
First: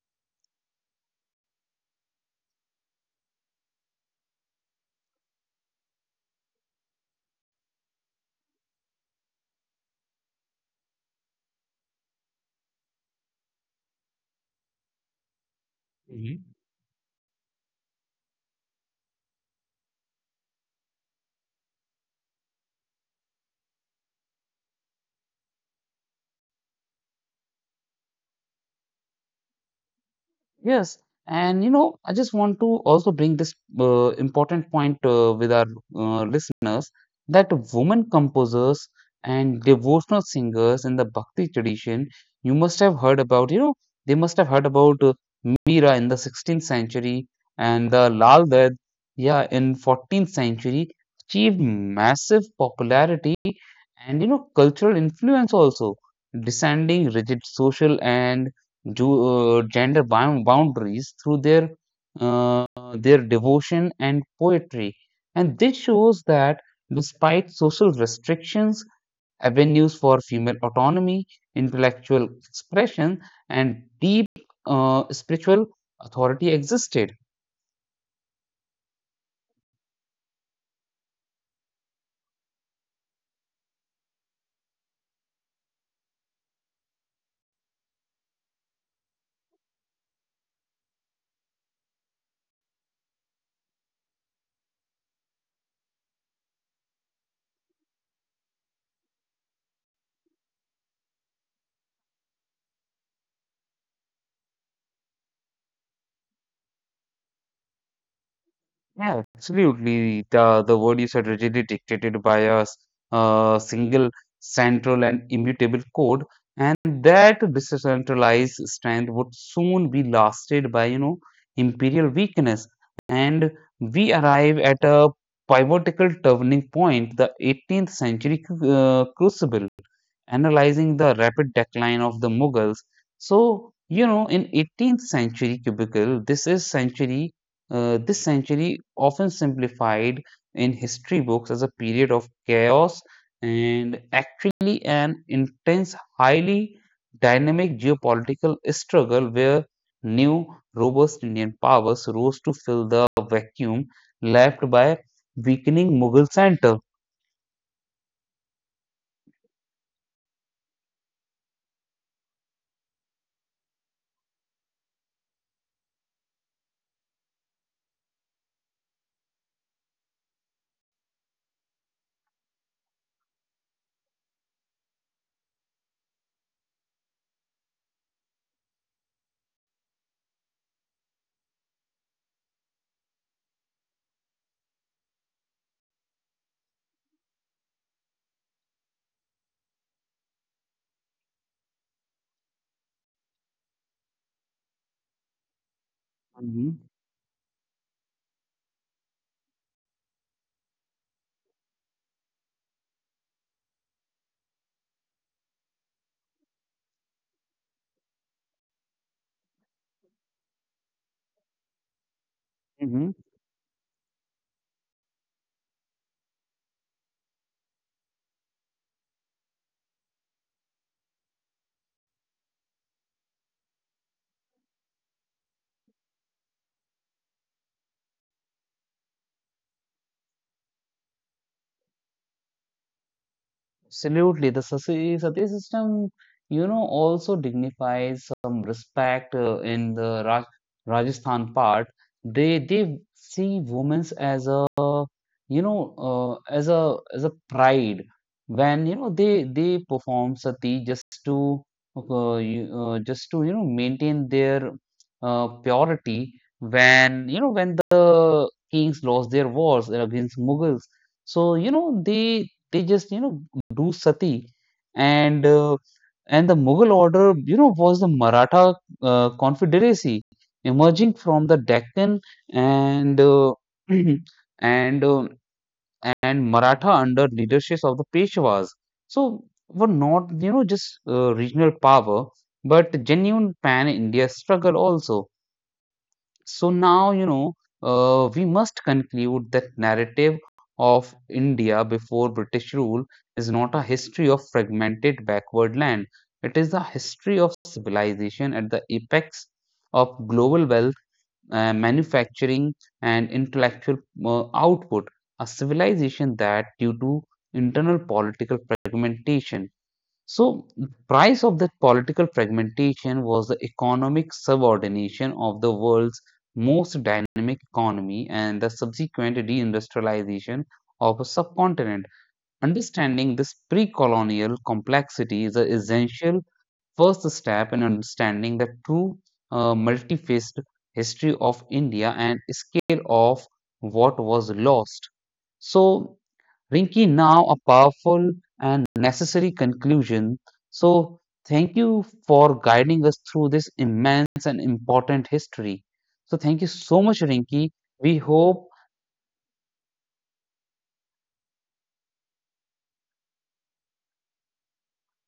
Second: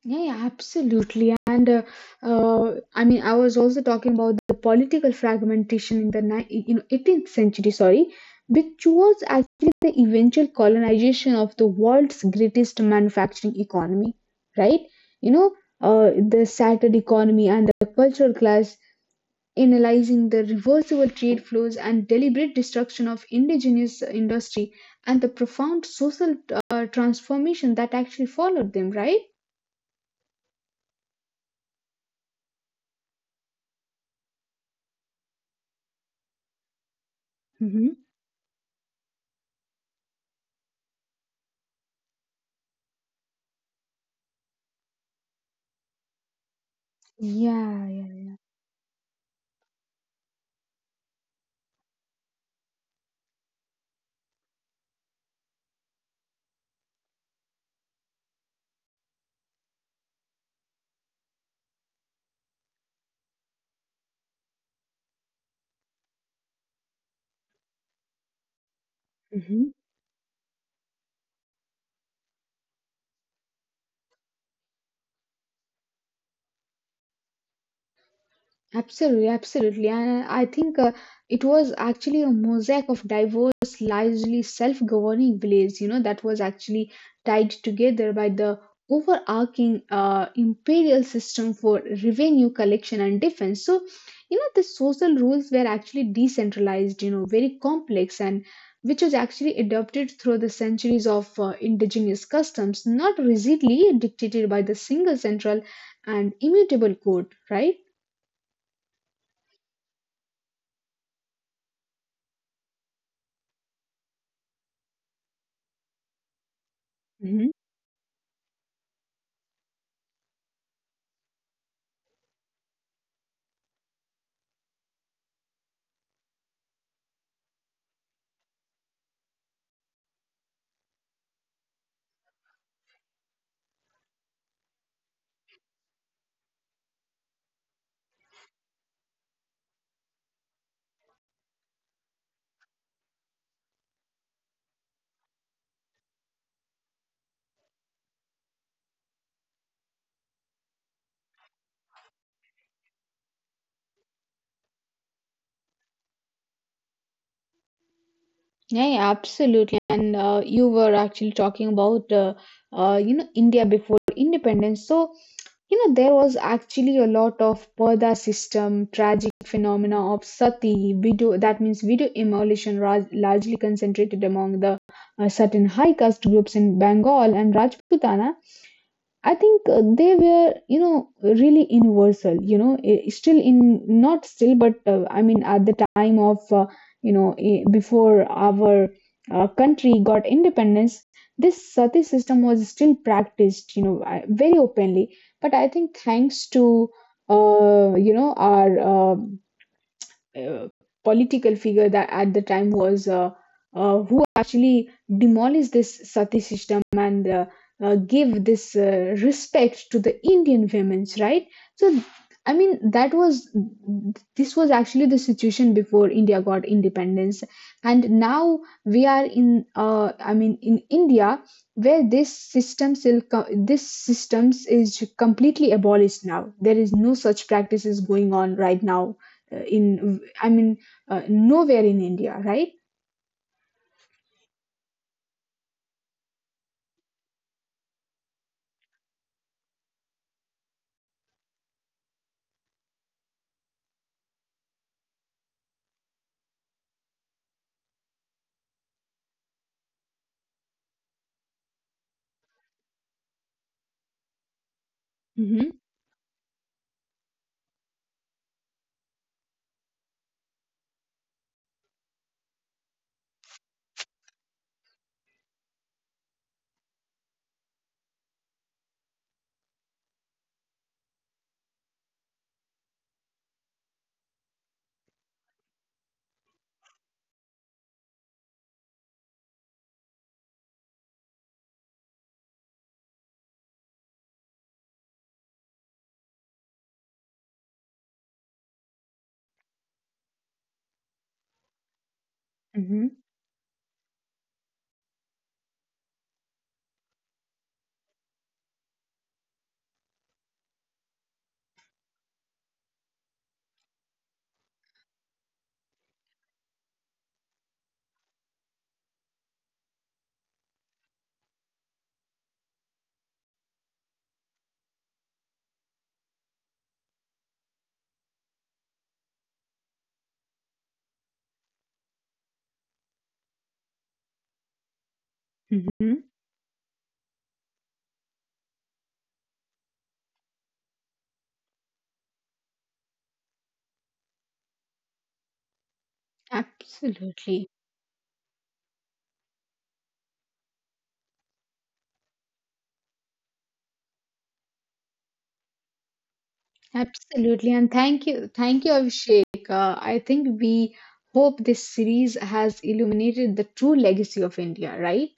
S2: Yeah, yeah, absolutely. And uh, uh, I mean, I was also talking about the political fragmentation in the ni- you know eighteenth century, sorry, which was actually the eventual colonization of the world's greatest manufacturing economy, right? You know, uh, the shattered economy and the cultural class, analyzing the reversible trade flows and deliberate destruction of indigenous industry and the profound social uh, transformation that actually followed them, right?
S1: Yes, and you know, I just want to also bring this uh, important point uh, with our uh, listeners that
S2: Mm-hmm.
S1: women composers and devotional singers in the Bhakti tradition, you must have heard about, you know, they must have heard about uh, Meera in the sixteenth century
S2: Yeah,
S1: and the
S2: yeah.
S1: Lal Ded, yeah, in fourteenth century, achieved massive popularity and you know cultural influence also descending rigid social and ju- uh, gender bound boundaries through their uh, their devotion and poetry, and this shows that despite social restrictions
S2: Hmm.
S1: avenues for female autonomy, intellectual expression, and deep uh, spiritual authority existed.
S2: Absolutely, absolutely. And uh, I think uh, it was actually a mosaic of diverse, largely self governing villages, you know, that was actually tied together by the overarching uh, imperial system for revenue collection and defense. So, you know, the social rules were actually decentralized, you know, very complex, and which was actually adopted through the centuries of uh, indigenous customs, not rigidly dictated by the single central and immutable code, right?
S1: Yeah, absolutely. The, the word you said, rigidly dictated by a s- uh, single central and immutable code, and that
S2: Mhm.
S1: decentralized strength would soon be lasted by, you know, imperial weakness. And we arrive at a pivotal turning point, the eighteenth century cru- uh, crucible analyzing the rapid decline of the Mughals. So, you know, in eighteenth century cubicle, this is century, uh, this century often simplified in history books as a period of chaos and actually an intense, highly dynamic geopolitical struggle where new robust Indian powers rose to fill the vacuum left by weakening Mughal center.
S2: Yeah, yeah, absolutely. And uh, you were actually talking about, uh, uh, you know, India before independence. So, you know, there was actually a lot of purdah system, tragic phenomena of sati, widow, that means widow emulation, ra- largely concentrated among the uh, certain high caste groups in Bengal and Rajputana. I think uh, they were, you know, really universal, you know, eh, still in, not still, but uh, I mean, at the time of, uh, you know, eh, before our uh, country got independence, this sati system was still practiced, you know, I- very openly. But I think thanks
S1: Mhm,
S2: to, uh, you know, our uh, uh, political figure that at the time was uh, uh, who actually demolished this sati system and uh, uh, gave this uh, respect to the Indian women's right. So, I mean, that
S1: mhm.
S2: was this was actually the situation before India got independence, and now we are in uh, I mean in India where this system still co- this systems is completely abolished now. There is no such practices going on right now uh, in, I mean, uh, nowhere in India, right?
S1: Absolutely, the Sati Sati system, you know, also dignifies some respect uh, in the Raj Rajasthan part. They they see women as a, you know, uh, as a as a pride when, you know, they they perform sati just to, uh, you- uh, just to, you know, maintain their uh,
S2: Hmm.
S1: purity when, you know, when the kings lost their wars against Mughals. So, you know, they they just, you know, do sati. And uh, and the mughal order, you know, was the Maratha uh, confederacy emerging from the Deccan, and uh, and uh, and Maratha under leadership of the Peshwas, so were not, you know, just uh, regional power but genuine pan India struggle also. So now, you know, uh, we must conclude that narrative of India before British rule
S2: Hmm.
S1: is not a history of fragmented backward land. It is a history of civilization at the apex of global wealth, uh, manufacturing, and intellectual uh, output. A civilization that, due to internal political fragmentation, so, the price of that political fragmentation was the economic subordination of the world's most dynamic economy and the subsequent deindustrialization of a subcontinent. Understanding this pre colonial complexity is an
S2: Hmm.
S1: essential first step in understanding the true uh, multifaced history of India and scale of what was lost. So, Rinki, now a
S2: Absolutely,
S1: powerful and necessary conclusion. So, thank you for guiding us through this immense and important history. So, thank you so much, Rinki.
S2: absolutely, and
S1: We
S2: thank you,
S1: hope,
S2: thank you, Abhishek. Uh, I think we hope this series has illuminated the true legacy of India, right?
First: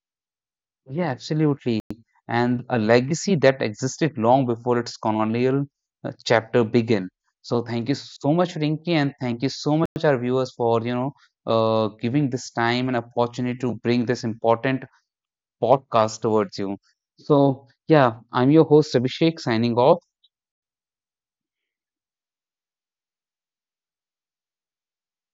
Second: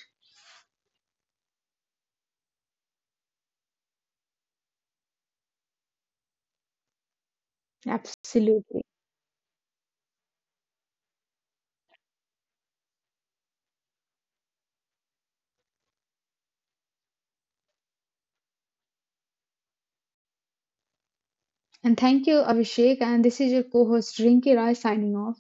S1: yeah, absolutely, and a legacy that existed long before its colonial uh, chapter began. So, thank you so much,
S2: Absolutely,
S1: Rinki, and thank you so much, our viewers, for you know uh, giving this time and opportunity to bring this important podcast towards you. So, yeah, I'm your host Abhishek signing off.
S2: and thank you, Abhishek. And this is your co-host Rinki Rai signing off.